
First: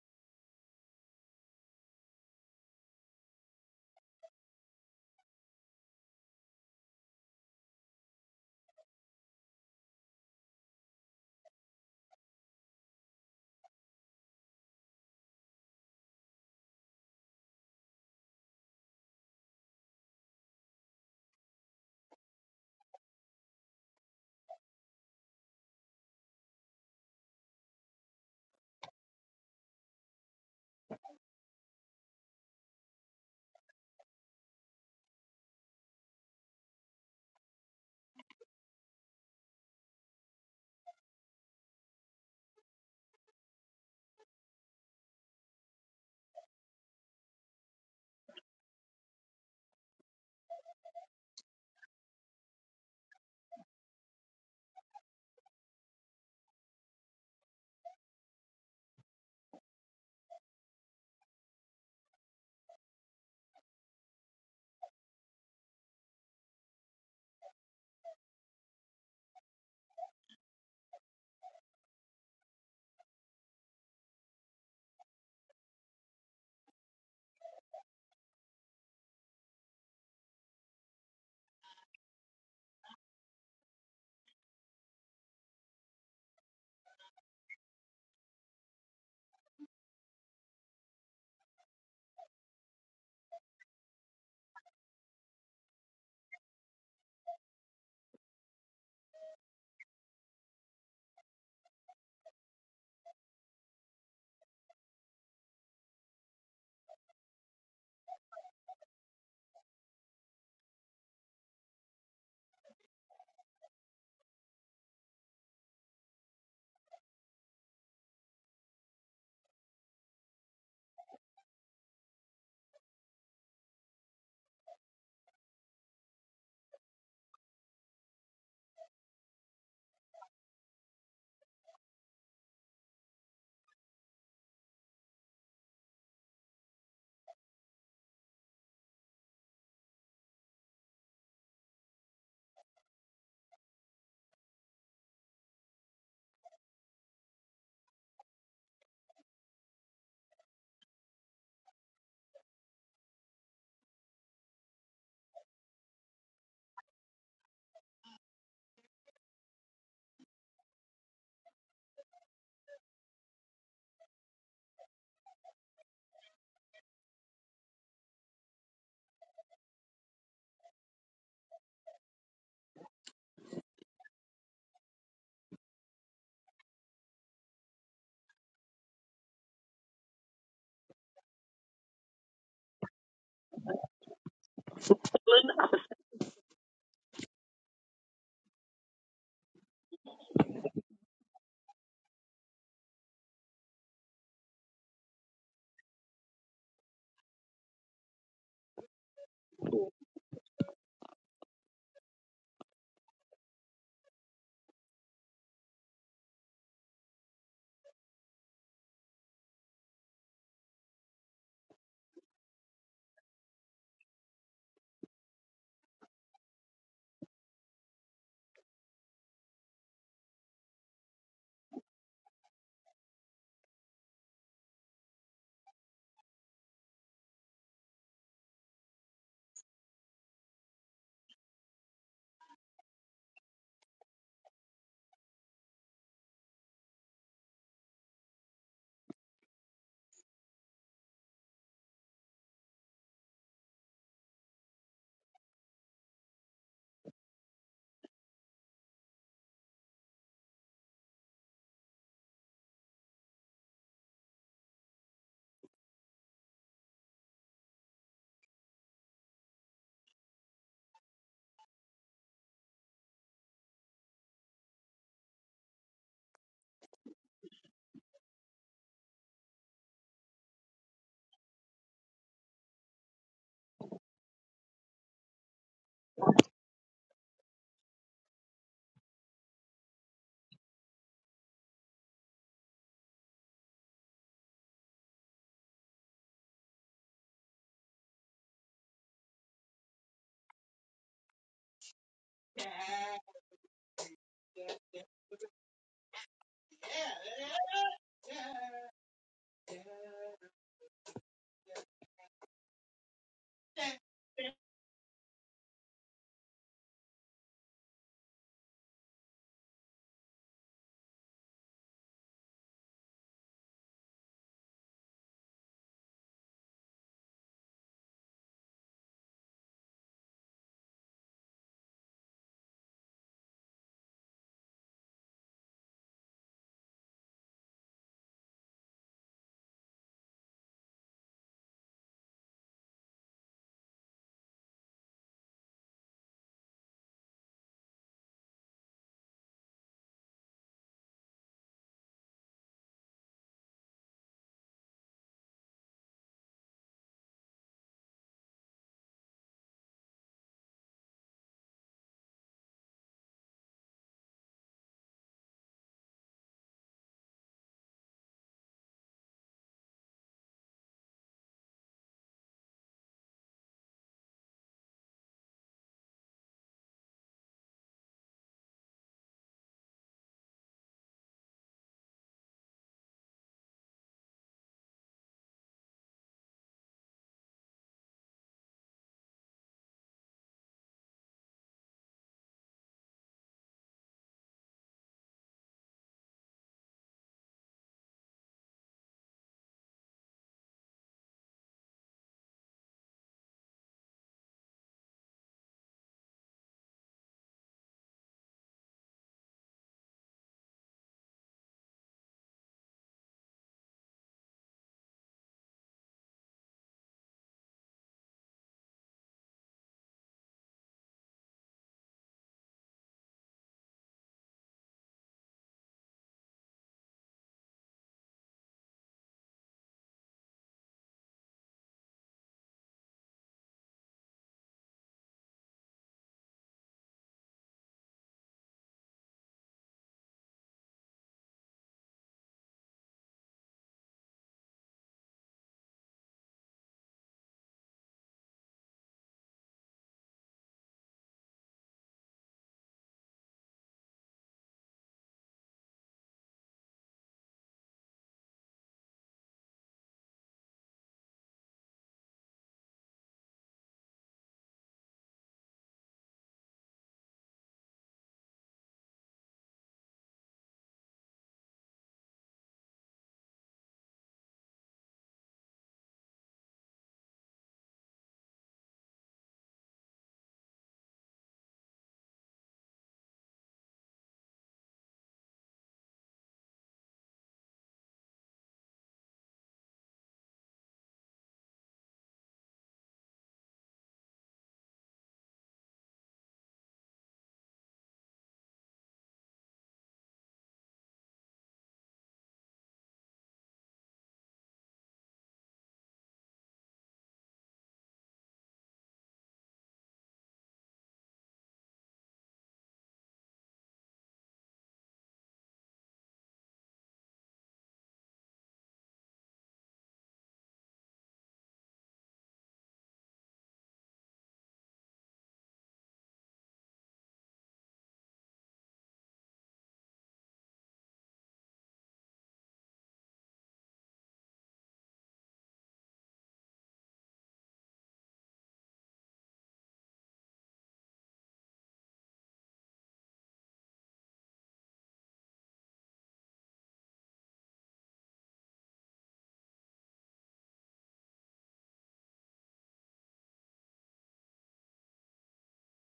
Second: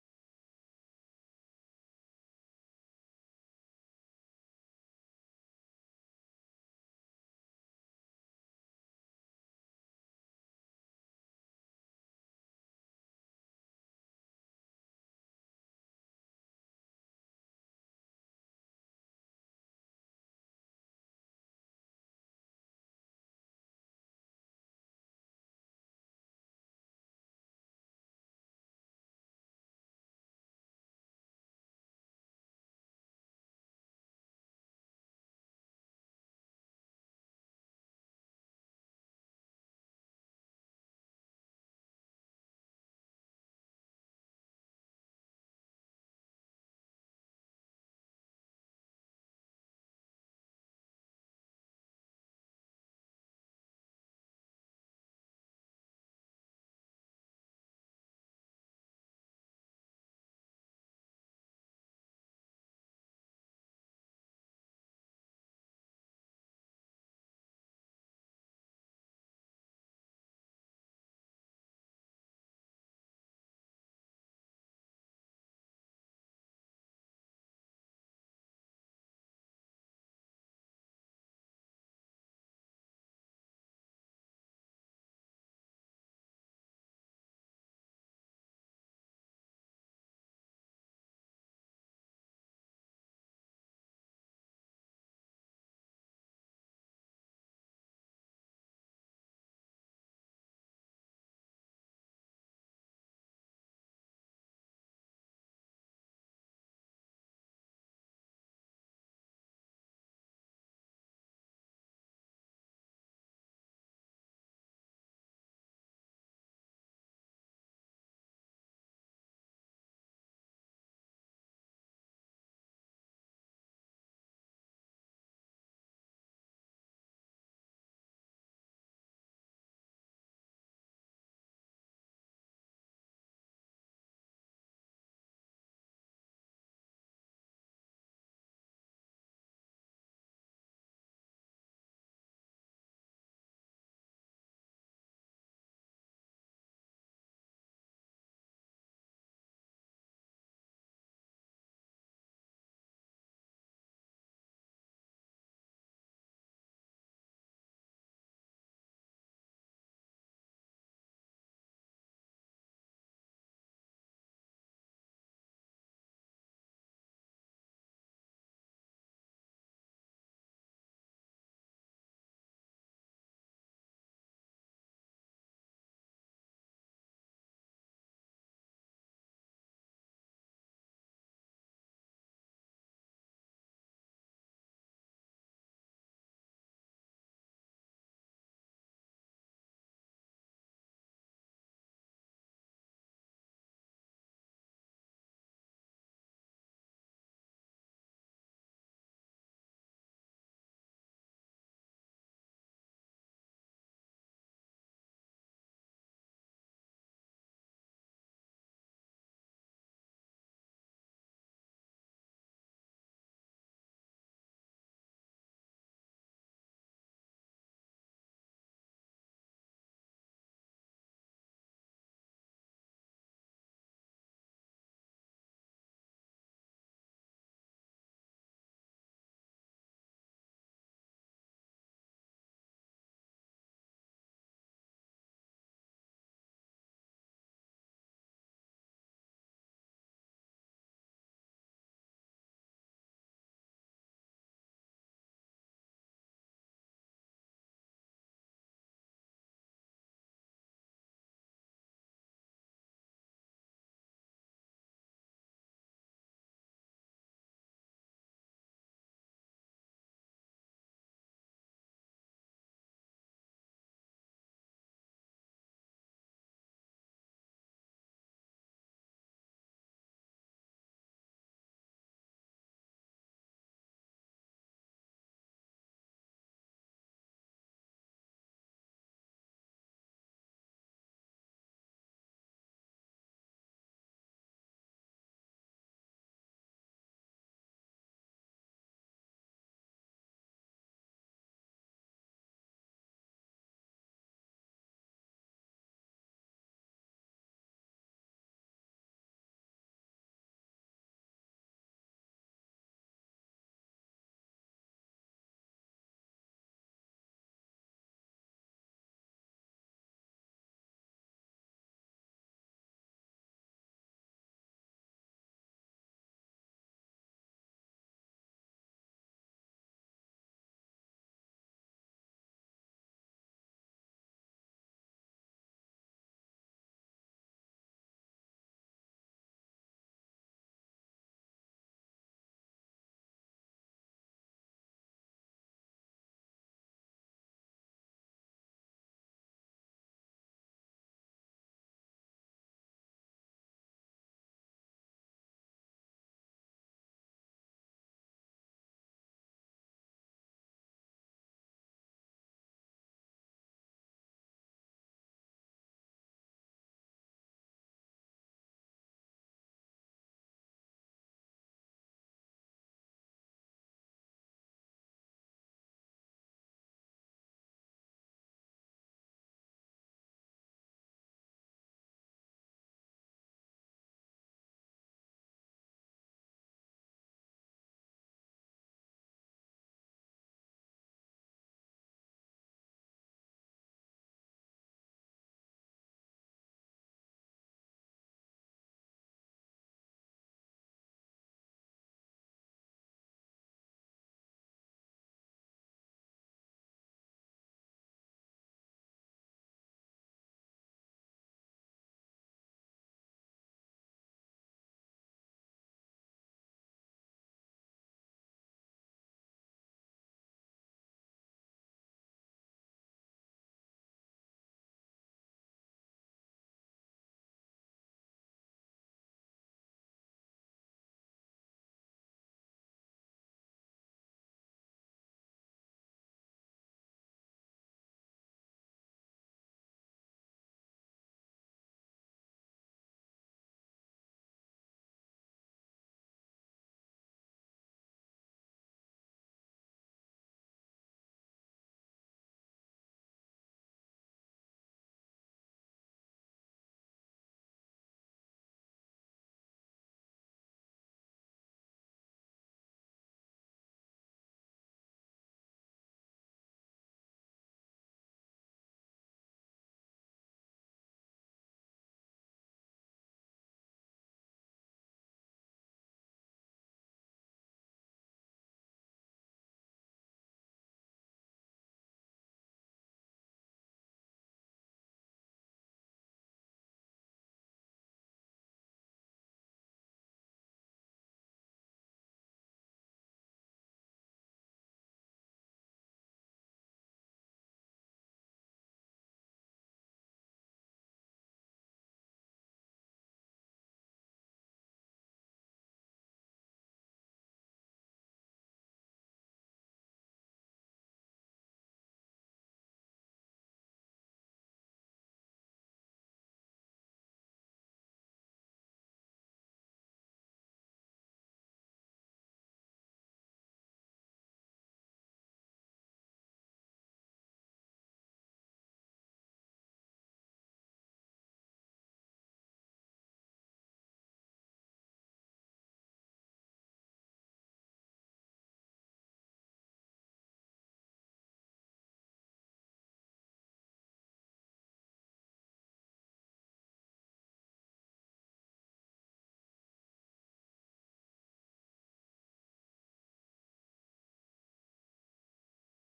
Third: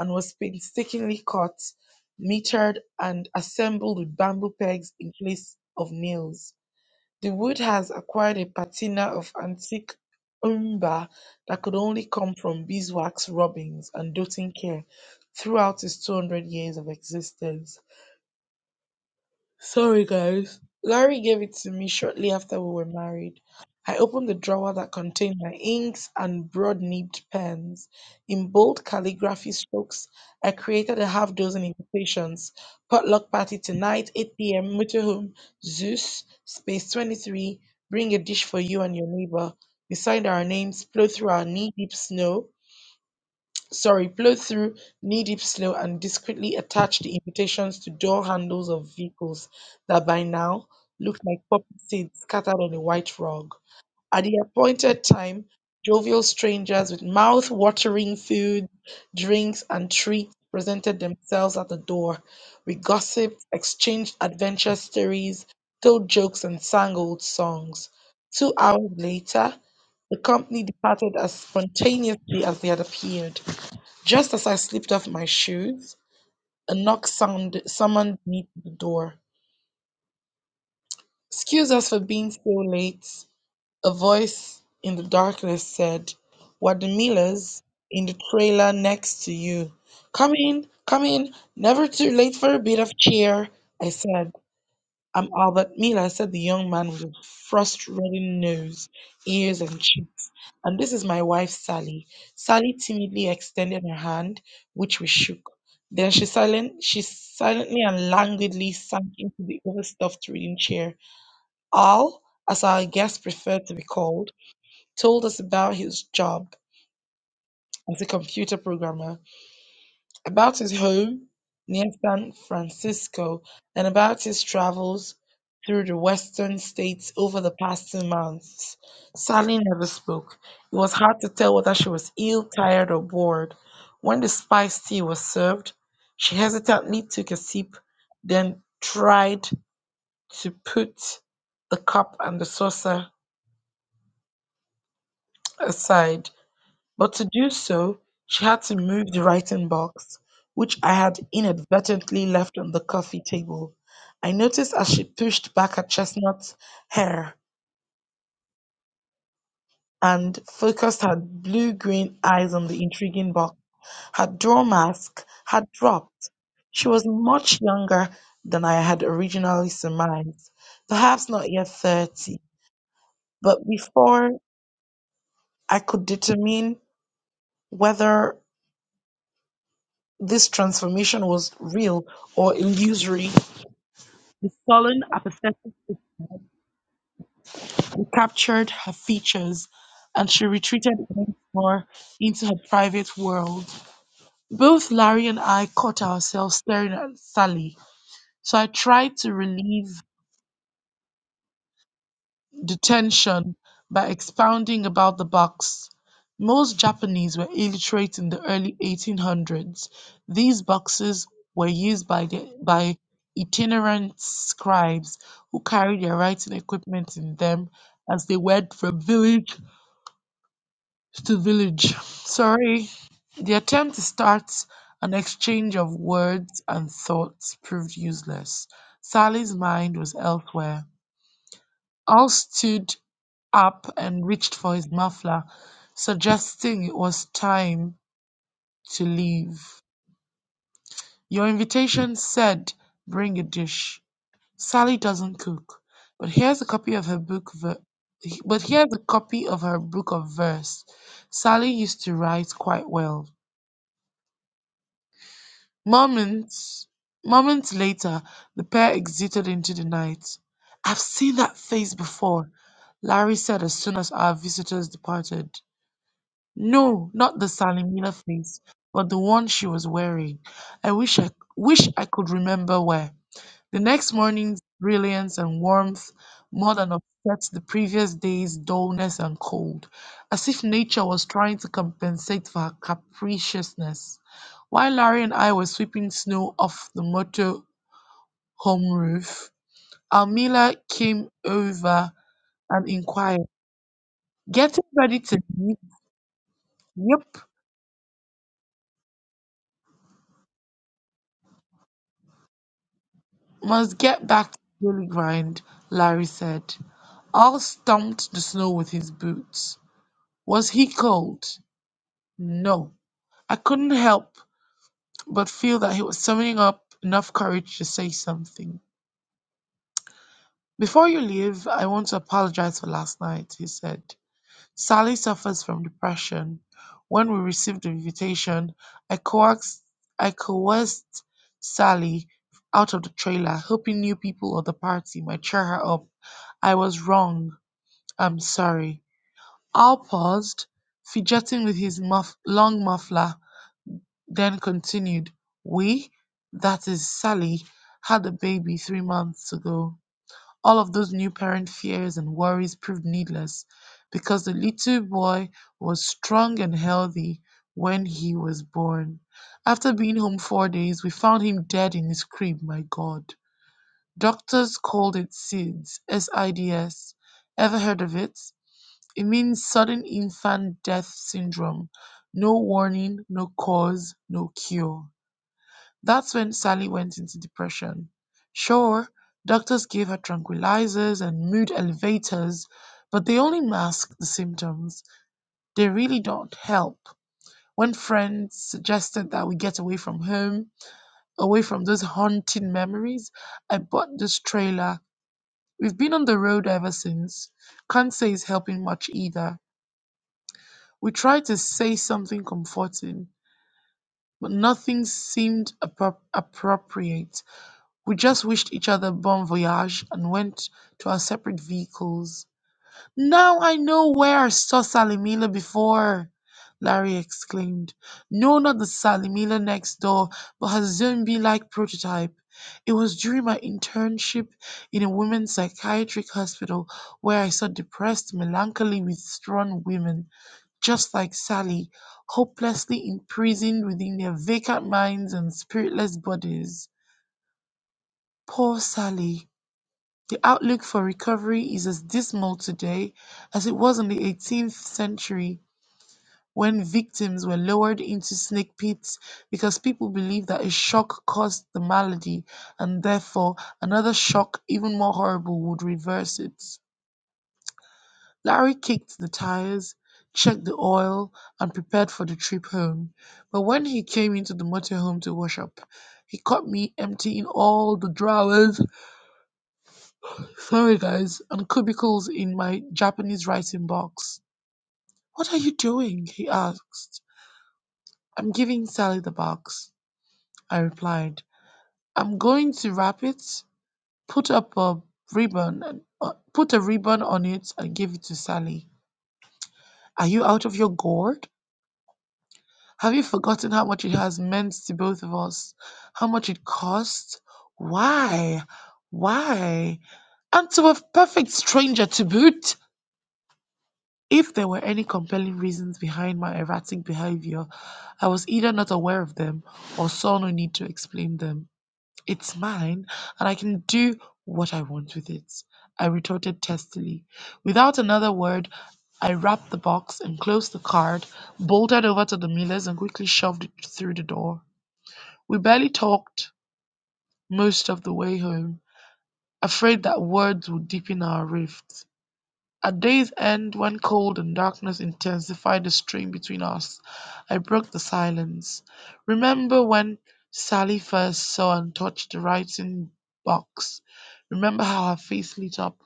and was painstakingly cut, metered, and assembled with bamboo pegs in place of nails. The wood has acquired a patina of antique umber that could only come from beeswax rubbings and doting care throughout its 200 years of existence. Sorry, guys. Larry gave it to me shortly after we were married. I opened the drawer that contained my inks and broad nibbed pens. In bold calligraphy strokes, I created a half dozen invitations potluck party tonight, 8 p.m., motorhome, Zeus, Space 23, bring a dish for you and your neighbor. We signed our names, plowed through our knee deep snow, sorry, plow through knee-deep snow and discreetly attach the invitations to door handles of vehicles that by now looked like poppy seeds scattered on a white rug. At the appointed time, jovial strangers with mouth-watering food, drinks, and treats presented themselves at the door. We gossiped, exchanged adventure stories, told jokes, and sang old songs. Two hours later, the company departed as spontaneously as they had appeared. Just as I slipped off my shoes, a knock sound summoned me to the door. Excuse us for being so late, a voice in the darkness said. We're the Millers in the trailer next to you. Come in, come in, never too late for a bit of cheer, I said. Um, Albert Miller said the young man with a frost-reddened nose, ears, and cheeks. And this is my wife, Sally. Sally timidly extended her hand, which we shook. Then she silent, she silently and languidly sank into the overstuffed reading chair. Al, as our guest preferred to be called, told us about his job as a computer programmer about his home near San Francisco, and about his travels through the western states over the past two months. Sally never spoke. It was hard to tell whether she was ill, tired, or bored. When the spiced tea was served, she hesitantly took a sip, then tried to put the cup and the saucer aside. But to do so, she had to move the writing box, which I had inadvertently left on the coffee table. I noticed as she pushed back her chestnut hair and focused her blue green eyes on the intriguing box. Her door mask had dropped. She was much younger than I had originally surmised, perhaps not yet 30. But before I could determine whether this transformation was real or illusory, the sullen apathetic recaptured her features, and she retreated once more into her private world. Both Larry and I caught ourselves staring at Sally, so I tried to relieve detention by expounding about the box. Most Japanese were illiterate in the early 1800s. These boxes were used by, the, by itinerant scribes who carried their writing equipment in them as they went from village to village. [laughs] Sorry. The attempt to start an exchange of words and thoughts proved useless. Sally's mind was elsewhere. All stood up and reached for his muffler, suggesting it was time to leave. Your invitation said bring a dish. Sally doesn't cook, but here's a copy of her book ver- but here's a copy of her book of verse. Sally used to write quite well. Moments moments later, the pair exited into the night. I've seen that face before, Larry said as soon as our visitors departed. No, not the Salimina face, but the one she was wearing. I wish I wish I could remember where. The next morning's brilliance and warmth more than upset the previous day's dullness and cold, as if nature was trying to compensate for her capriciousness. While Larry and I were sweeping snow off the motor home roof, Almila came over and inquired, Getting ready to leave? Yep, Must get back to the daily grind, Larry said. Al stomped the snow with his boots. Was he cold? No. I couldn't help but feel that he was summoning up enough courage to say something. Before you leave, I want to apologize for last night, he said. Sally suffers from depression. When we received the invitation, I coaxed, I coerced Sally out of the trailer, hoping new people at the party might cheer her up. I was wrong. I'm sorry. Al paused, fidgeting with his muff, long muffler, then continued, We, that is Sally, had a baby three months ago. All of those new parent fears and worries proved needless because the little boy was strong and healthy when he was born. After being home four days, we found him dead in his crib, my God. Doctors called it SIDS, S-I-D-S. Ever heard of it? It means sudden infant death syndrome. No warning, no cause, no cure. That's when Sally went into depression. Sure, doctors gave her tranquilizers and mood elevators, but they only mask the symptoms. They really don't help. When friends suggested that we get away from home, away from those haunting memories, I bought this trailer. We've been on the road ever since. Can't say it's helping much either. We tried to say something comforting, but nothing seemed appro- appropriate. We just wished each other bon voyage and went to our separate vehicles. Now I know where I saw Salimila before, Larry exclaimed. No, not the Salimila next door, but her zombie like prototype. It was during my internship in a women's psychiatric hospital where I saw depressed, melancholy, withdrawn women, just like Sally, hopelessly imprisoned within their vacant minds and spiritless bodies. Poor Sally. The outlook for recovery is as dismal today as it was in the 18th century when victims were lowered into snake pits because people believed that a shock caused the malady and therefore another shock, even more horrible, would reverse it. Larry kicked the tires, checked the oil, and prepared for the trip home. But when he came into the motorhome to wash up, he caught me emptying all the drawers Sorry guys, and cubicles in my Japanese writing box. What are you doing? he asked. I'm giving Sally the box, I replied. I'm going to wrap it, put up a ribbon, and, uh, put a ribbon on it and give it to Sally. Are you out of your gourd? Have you forgotten how much it has meant to both of us? How much it cost? Why? Why? And to a perfect stranger to boot? If there were any compelling reasons behind my erratic behavior, I was either not aware of them or saw no need to explain them. It's mine, and I can do what I want with it, I retorted testily. Without another word, I wrapped the box and closed the card, bolted over to the miller's, and quickly shoved it through the door. We barely talked most of the way home, afraid that words would deepen our rift. At day's end, when cold and darkness intensified the strain between us, I broke the silence. Remember when Sally first saw and touched the writing box? Remember how her face lit up?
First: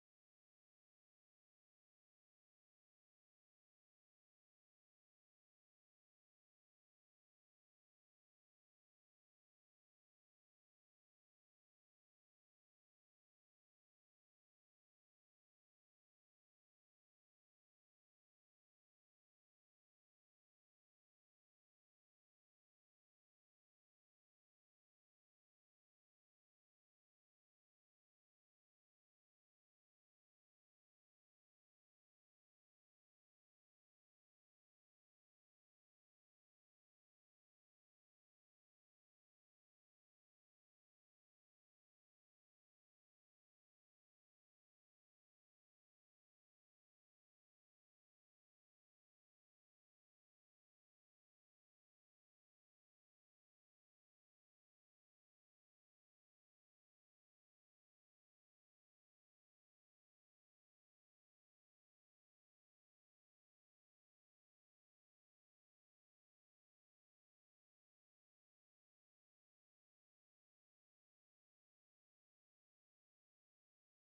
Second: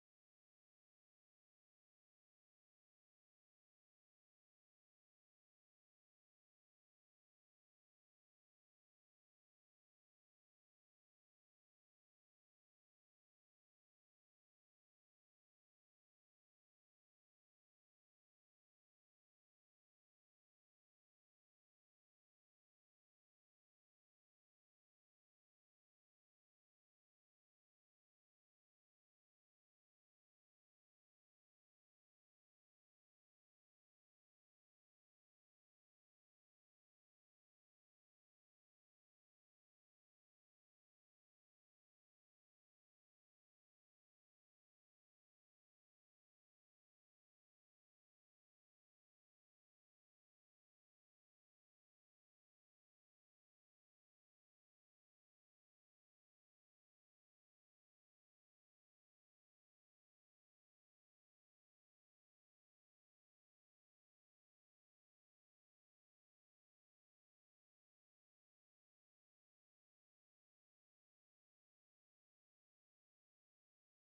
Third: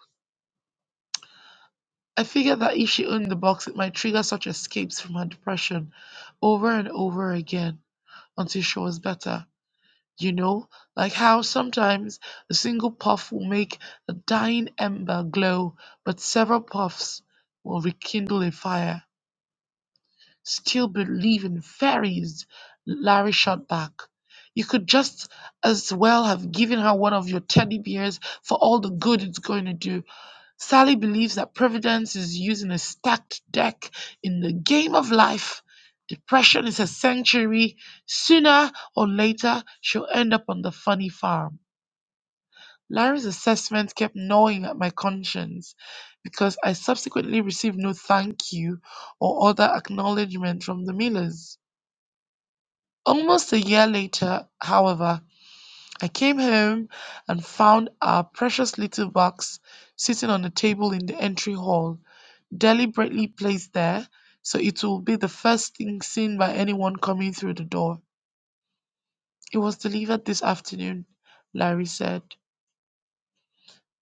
I figured that if she owned the box, it might trigger such escapes from her depression over and over again until she was better. You know, like how sometimes a single puff will make a dying ember glow, but several puffs will rekindle a fire. still believe in fairies, Larry shot back. You could just as well have given her one of your teddy bears for all the good it's going to do. Sally believes that Providence is using a stacked deck in the game of life. Depression is a sanctuary. Sooner or later, she'll end up on the funny farm. Larry's assessment kept gnawing at my conscience because I subsequently received no thank you or other acknowledgement from the Millers. Almost a year later, however, I came home and found our precious little box sitting on a table in the entry hall, deliberately placed there so it will be the first thing seen by anyone coming through the door. It was delivered this afternoon, Larry said.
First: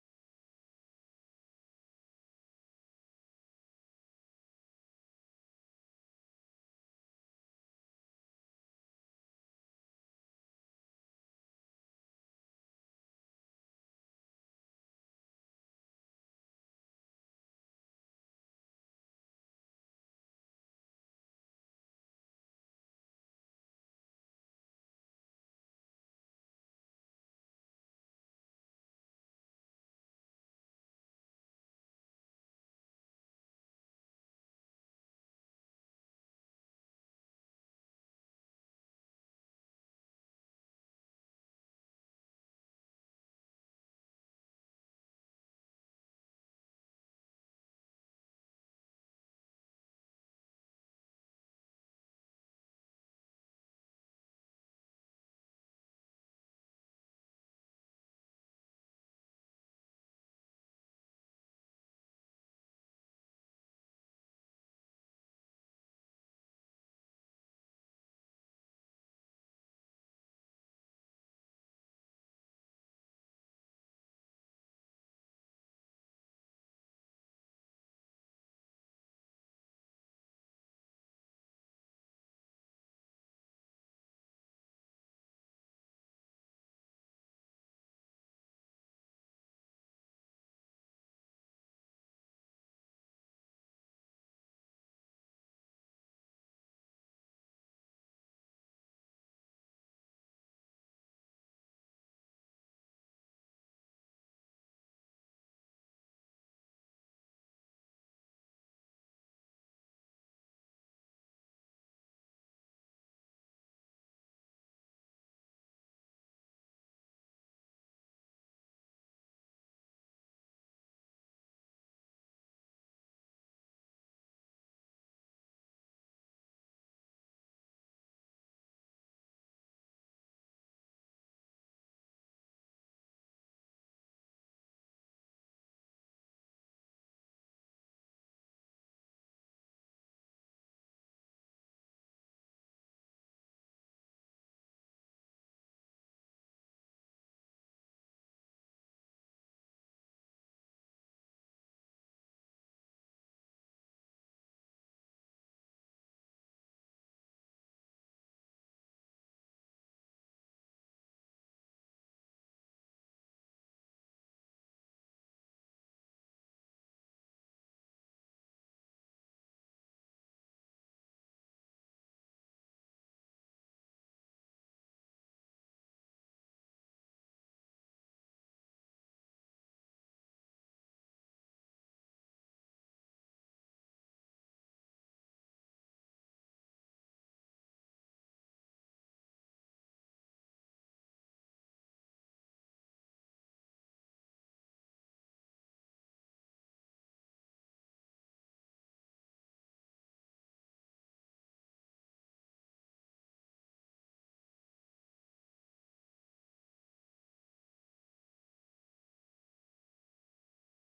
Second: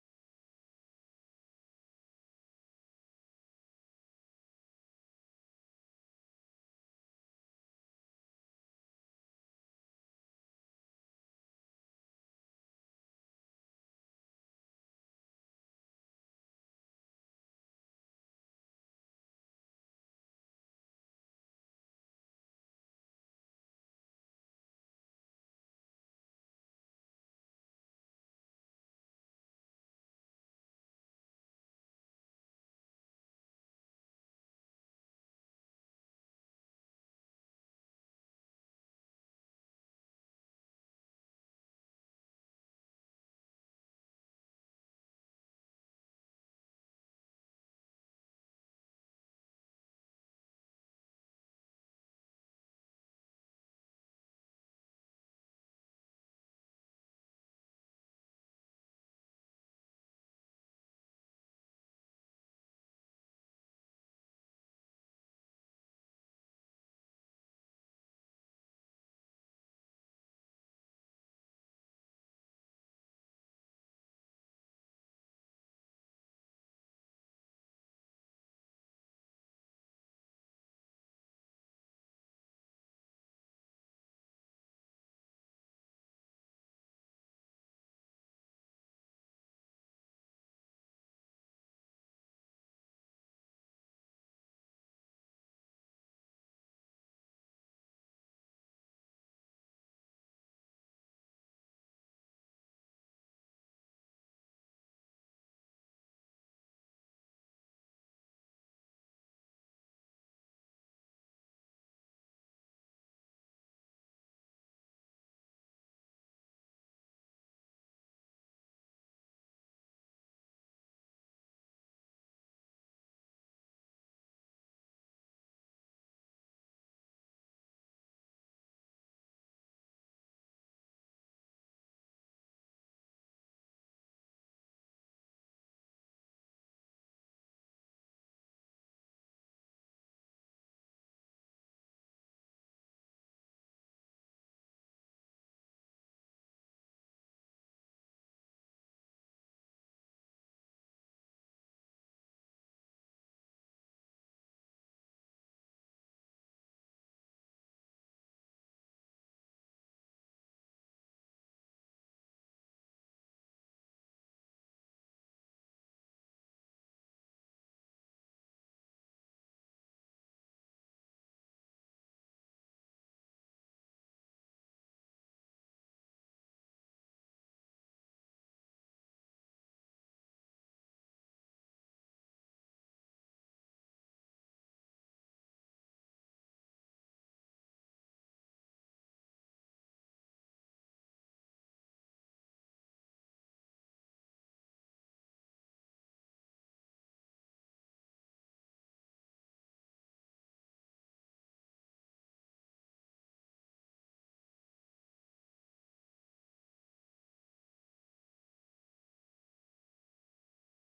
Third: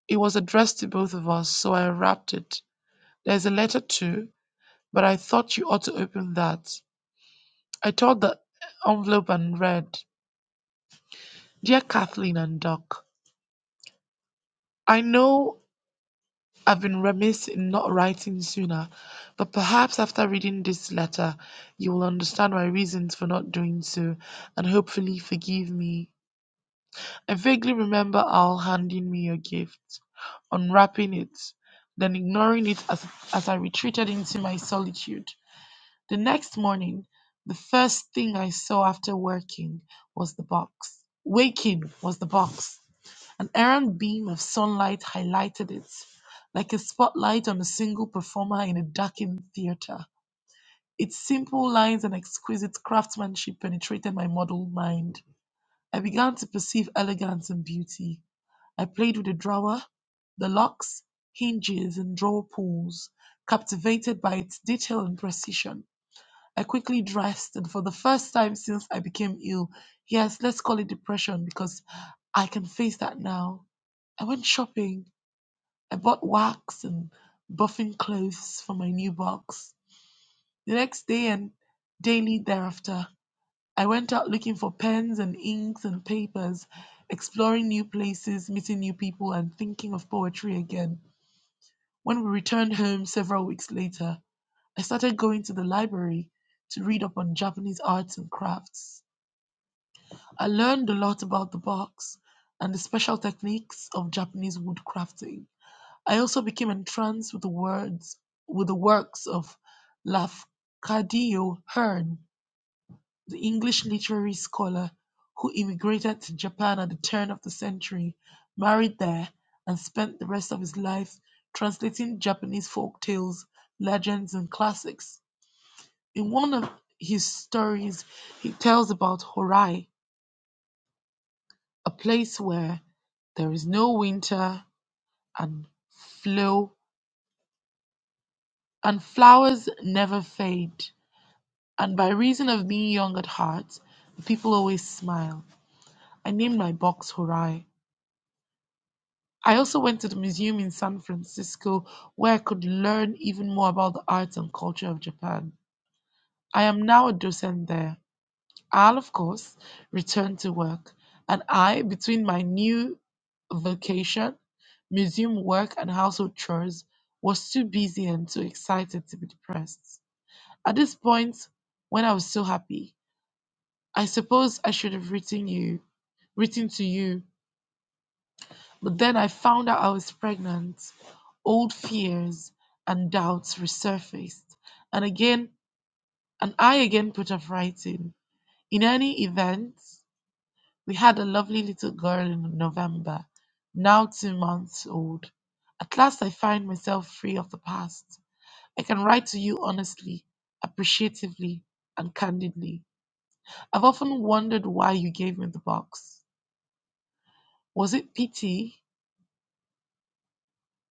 It was addressed to both of us, so I unwrapped it. There's a letter too, but I thought you ought to open that. I tore the envelope and read, Dear Kathleen and Doc, I know I've been remiss in not writing sooner, but perhaps after reading this letter, you will understand my reasons for not doing so and hopefully forgive me. I vaguely remember Al handing me your gift, unwrapping it, then ignoring it as, as I retreated into my solitude. The next morning, the first thing I saw after working was the box. Waking was the box. An errant beam of sunlight highlighted it, like a spotlight on a single performer in a darkened theater. Its simple lines and exquisite craftsmanship penetrated my muddled mind. I began to perceive elegance and beauty. I played with the drawer, the locks, hinges, and drawer pulls, captivated by its detail and precision. I quickly dressed, and for the first time since I became ill, yes, let's call it depression because I can face that now. I went shopping I bought wax and buffing clothes for my new box. The next day and daily thereafter, I went out looking for pens and inks and papers, exploring new places, meeting new people, and thinking of poetry again. When we returned home several weeks later, I started going to the library to read up on Japanese arts and crafts. I learned a lot about the box and the special techniques of Japanese woodcrafting. I also became entranced with the words with the works of Lafcadio Hearn, the English literary scholar who immigrated to Japan at the turn of the century, married there, and spent the rest of his life translating Japanese folk tales, legends, and classics. In one of his stories, he tells about Horai, a place where there is no winter and flow and flowers never fade. And by reason of being young at heart, the people always smile. I named my box Horai. I also went to the museum in San Francisco where I could learn even more about the arts and culture of Japan. I am now a docent there. I'll, of course, return to work, and I, between my new vocation, museum work, and household chores, was too busy and too excited to be depressed. At this point, when I was so happy, I suppose I should have written you, written to you, but then I found out I was pregnant. Old fears and doubts resurfaced, and again, and I again put off writing. In any event, we had a lovely little girl in November, now two months old. At last, I find myself free of the past. I can write to you honestly, appreciatively, and candidly. I've often wondered why you gave me the box. Was it pity?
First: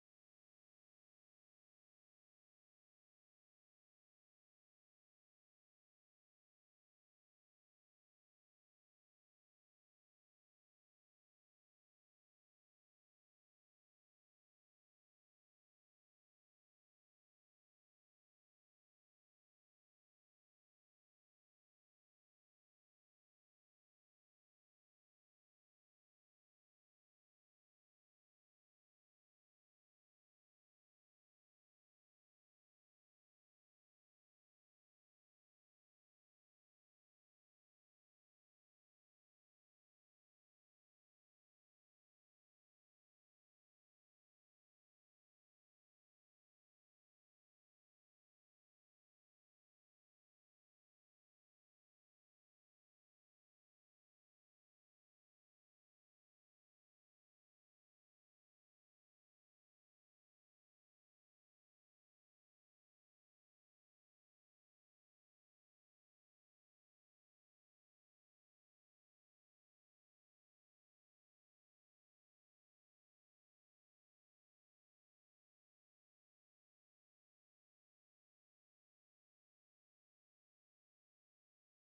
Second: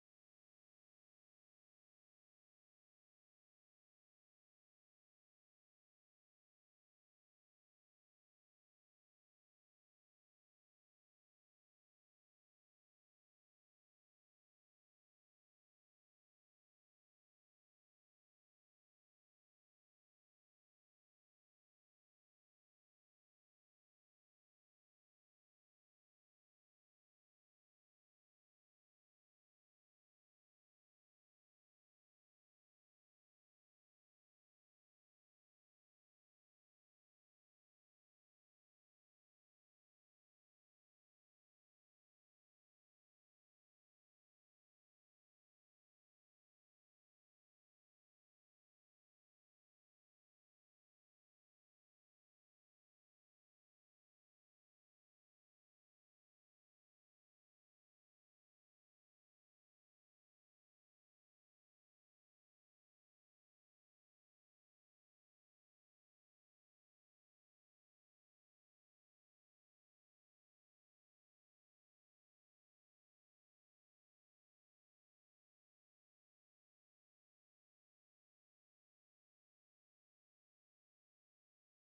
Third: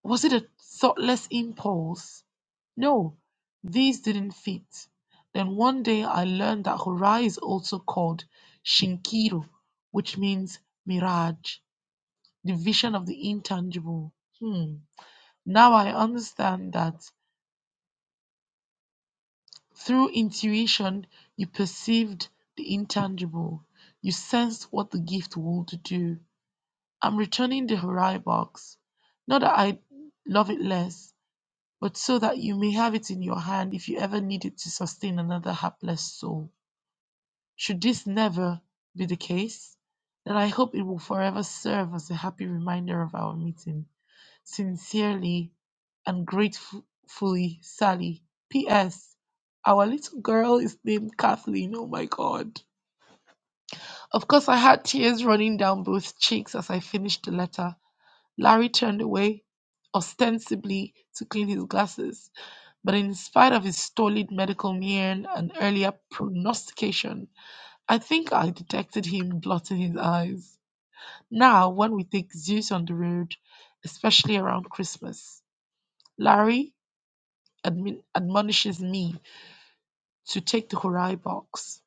Was it a thoughtless impulse? No, these didn't fit. Then one day I learned that Horai is also called Shinkiru, which means mirage, the vision of the intangible. Hmm. Now I understand that through intuition, you perceived the intangible. You sensed what the gift would do. I'm returning the Horai box. Not that I love it less, but so that you may have it in your hand if you ever need it to sustain another hapless soul. Should this never be the case, then I hope it will forever serve as a happy reminder of our meeting. Sincerely and gratefully, Sally. P.S. Our little girl is named Kathleen. Oh my God. Of course, I had tears running down both cheeks as I finished the letter. Larry turned away, ostensibly to clean his glasses, but in spite of his stolid medical mien and earlier prognostication, I think I detected him blotting his eyes. Now, when we take Zeus on the road, especially around Christmas, Larry admin- admonishes me to take the Horai box.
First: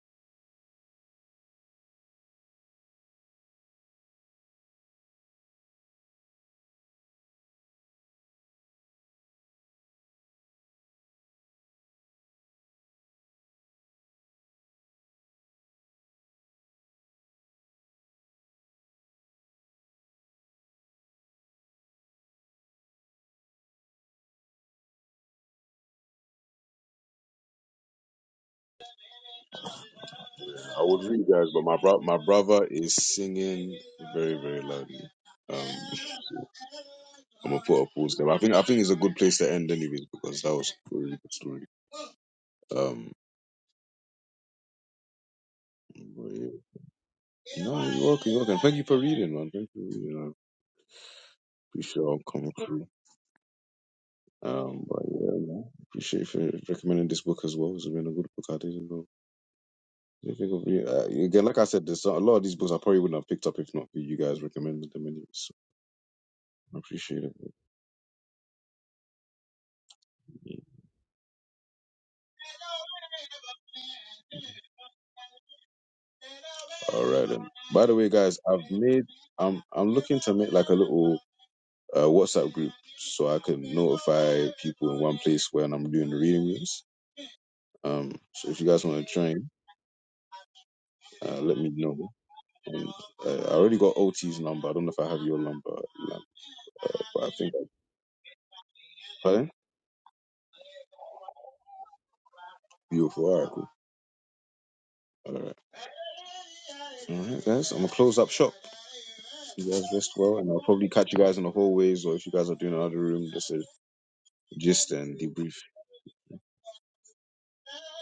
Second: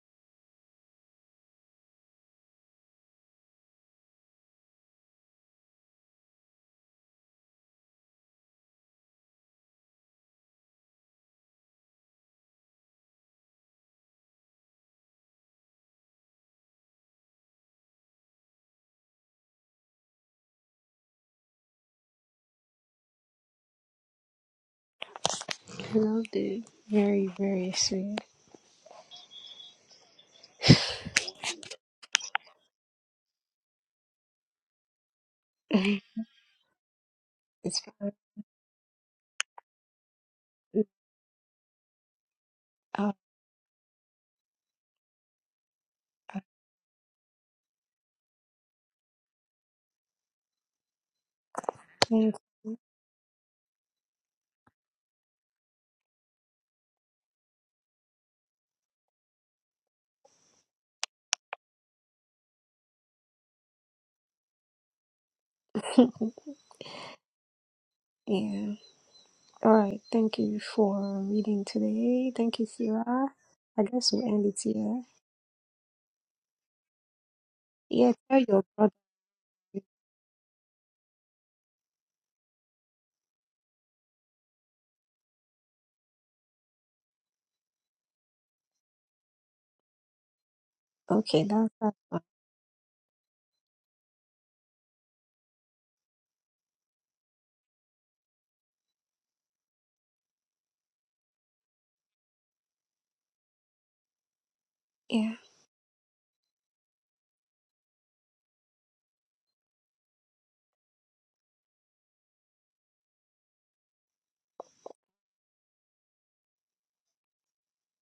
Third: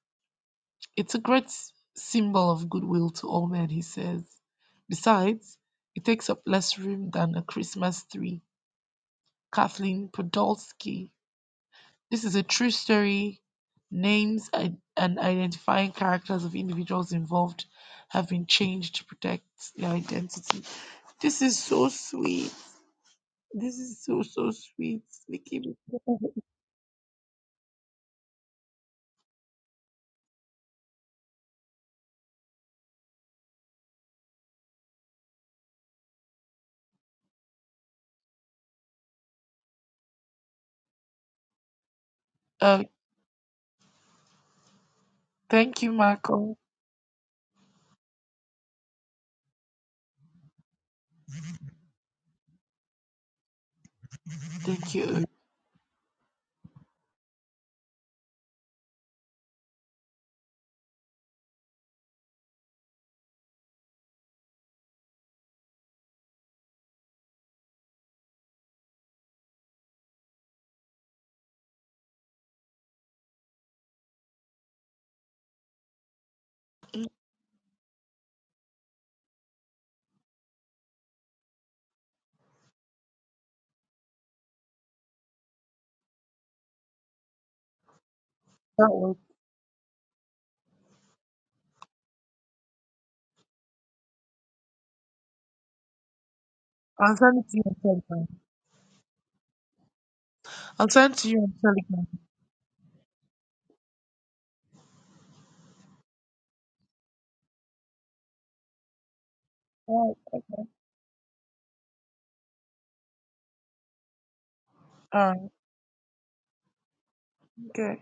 It's a great s- symbol of goodwill to all men, he says. Besides, it takes up less room than a Christmas tree Kathleen Podolsky. This is a true story. Names and identifying characters of individuals involved have been changed to protect their identity. This is so sweet. This is so, so sweet.
I love it. Very, very sweet.
I would read, guys, but my bro- my brother is singing very very loudly. Um,
[laughs] it's
I'm gonna put a
fine.
pause there. I think I think it's a good place to end, anyways, because that was a really good story.
Uh,
Uh,
Um,
thank you,
but
I
Marco.
yeah. no, you're welcome, you're welcome. Thank you for reading, man. Thank you. for reading. appreciate all
think-
coming through. Um,
Thank
but
you.
yeah, man, appreciate you for recommending this book as well. It's been a really good book. I didn't know. I think of you- uh, Again, like I said, there's a lot of these books I probably wouldn't have picked up if not for you guys recommending them. Anyway, so
[laughs]
I appreciate it.
yeah. All right. Thank you for reading today. Thank you, Sarah. I guess we'll end it here.
All right then. By the way,
Yeah, tell
guys,
your
I've
brother.
made I'm I'm looking to make like a little uh, WhatsApp group so I can notify people in one place when I'm doing the reading rooms. Um, so if you guys
That
want to
was,
join, uh,
Okay,
let
that's
me
that's
know.
fine.
And uh, I already got OT's number. I don't know if I have your number, Lam- uh,
I'll
but I
send it
think.
to you
I,
on Telegram.
pardon?
I'll send it to you on Telegram.
Beautiful. All right, cool.
Yeah.
All right. All right, guys. I'm gonna close up shop. You guys rest
All
well,
right,
and I'll
okay.
probably catch you guys in the hallways, or if you guys are doing another room, just a gist and
All right,
debrief.
okay.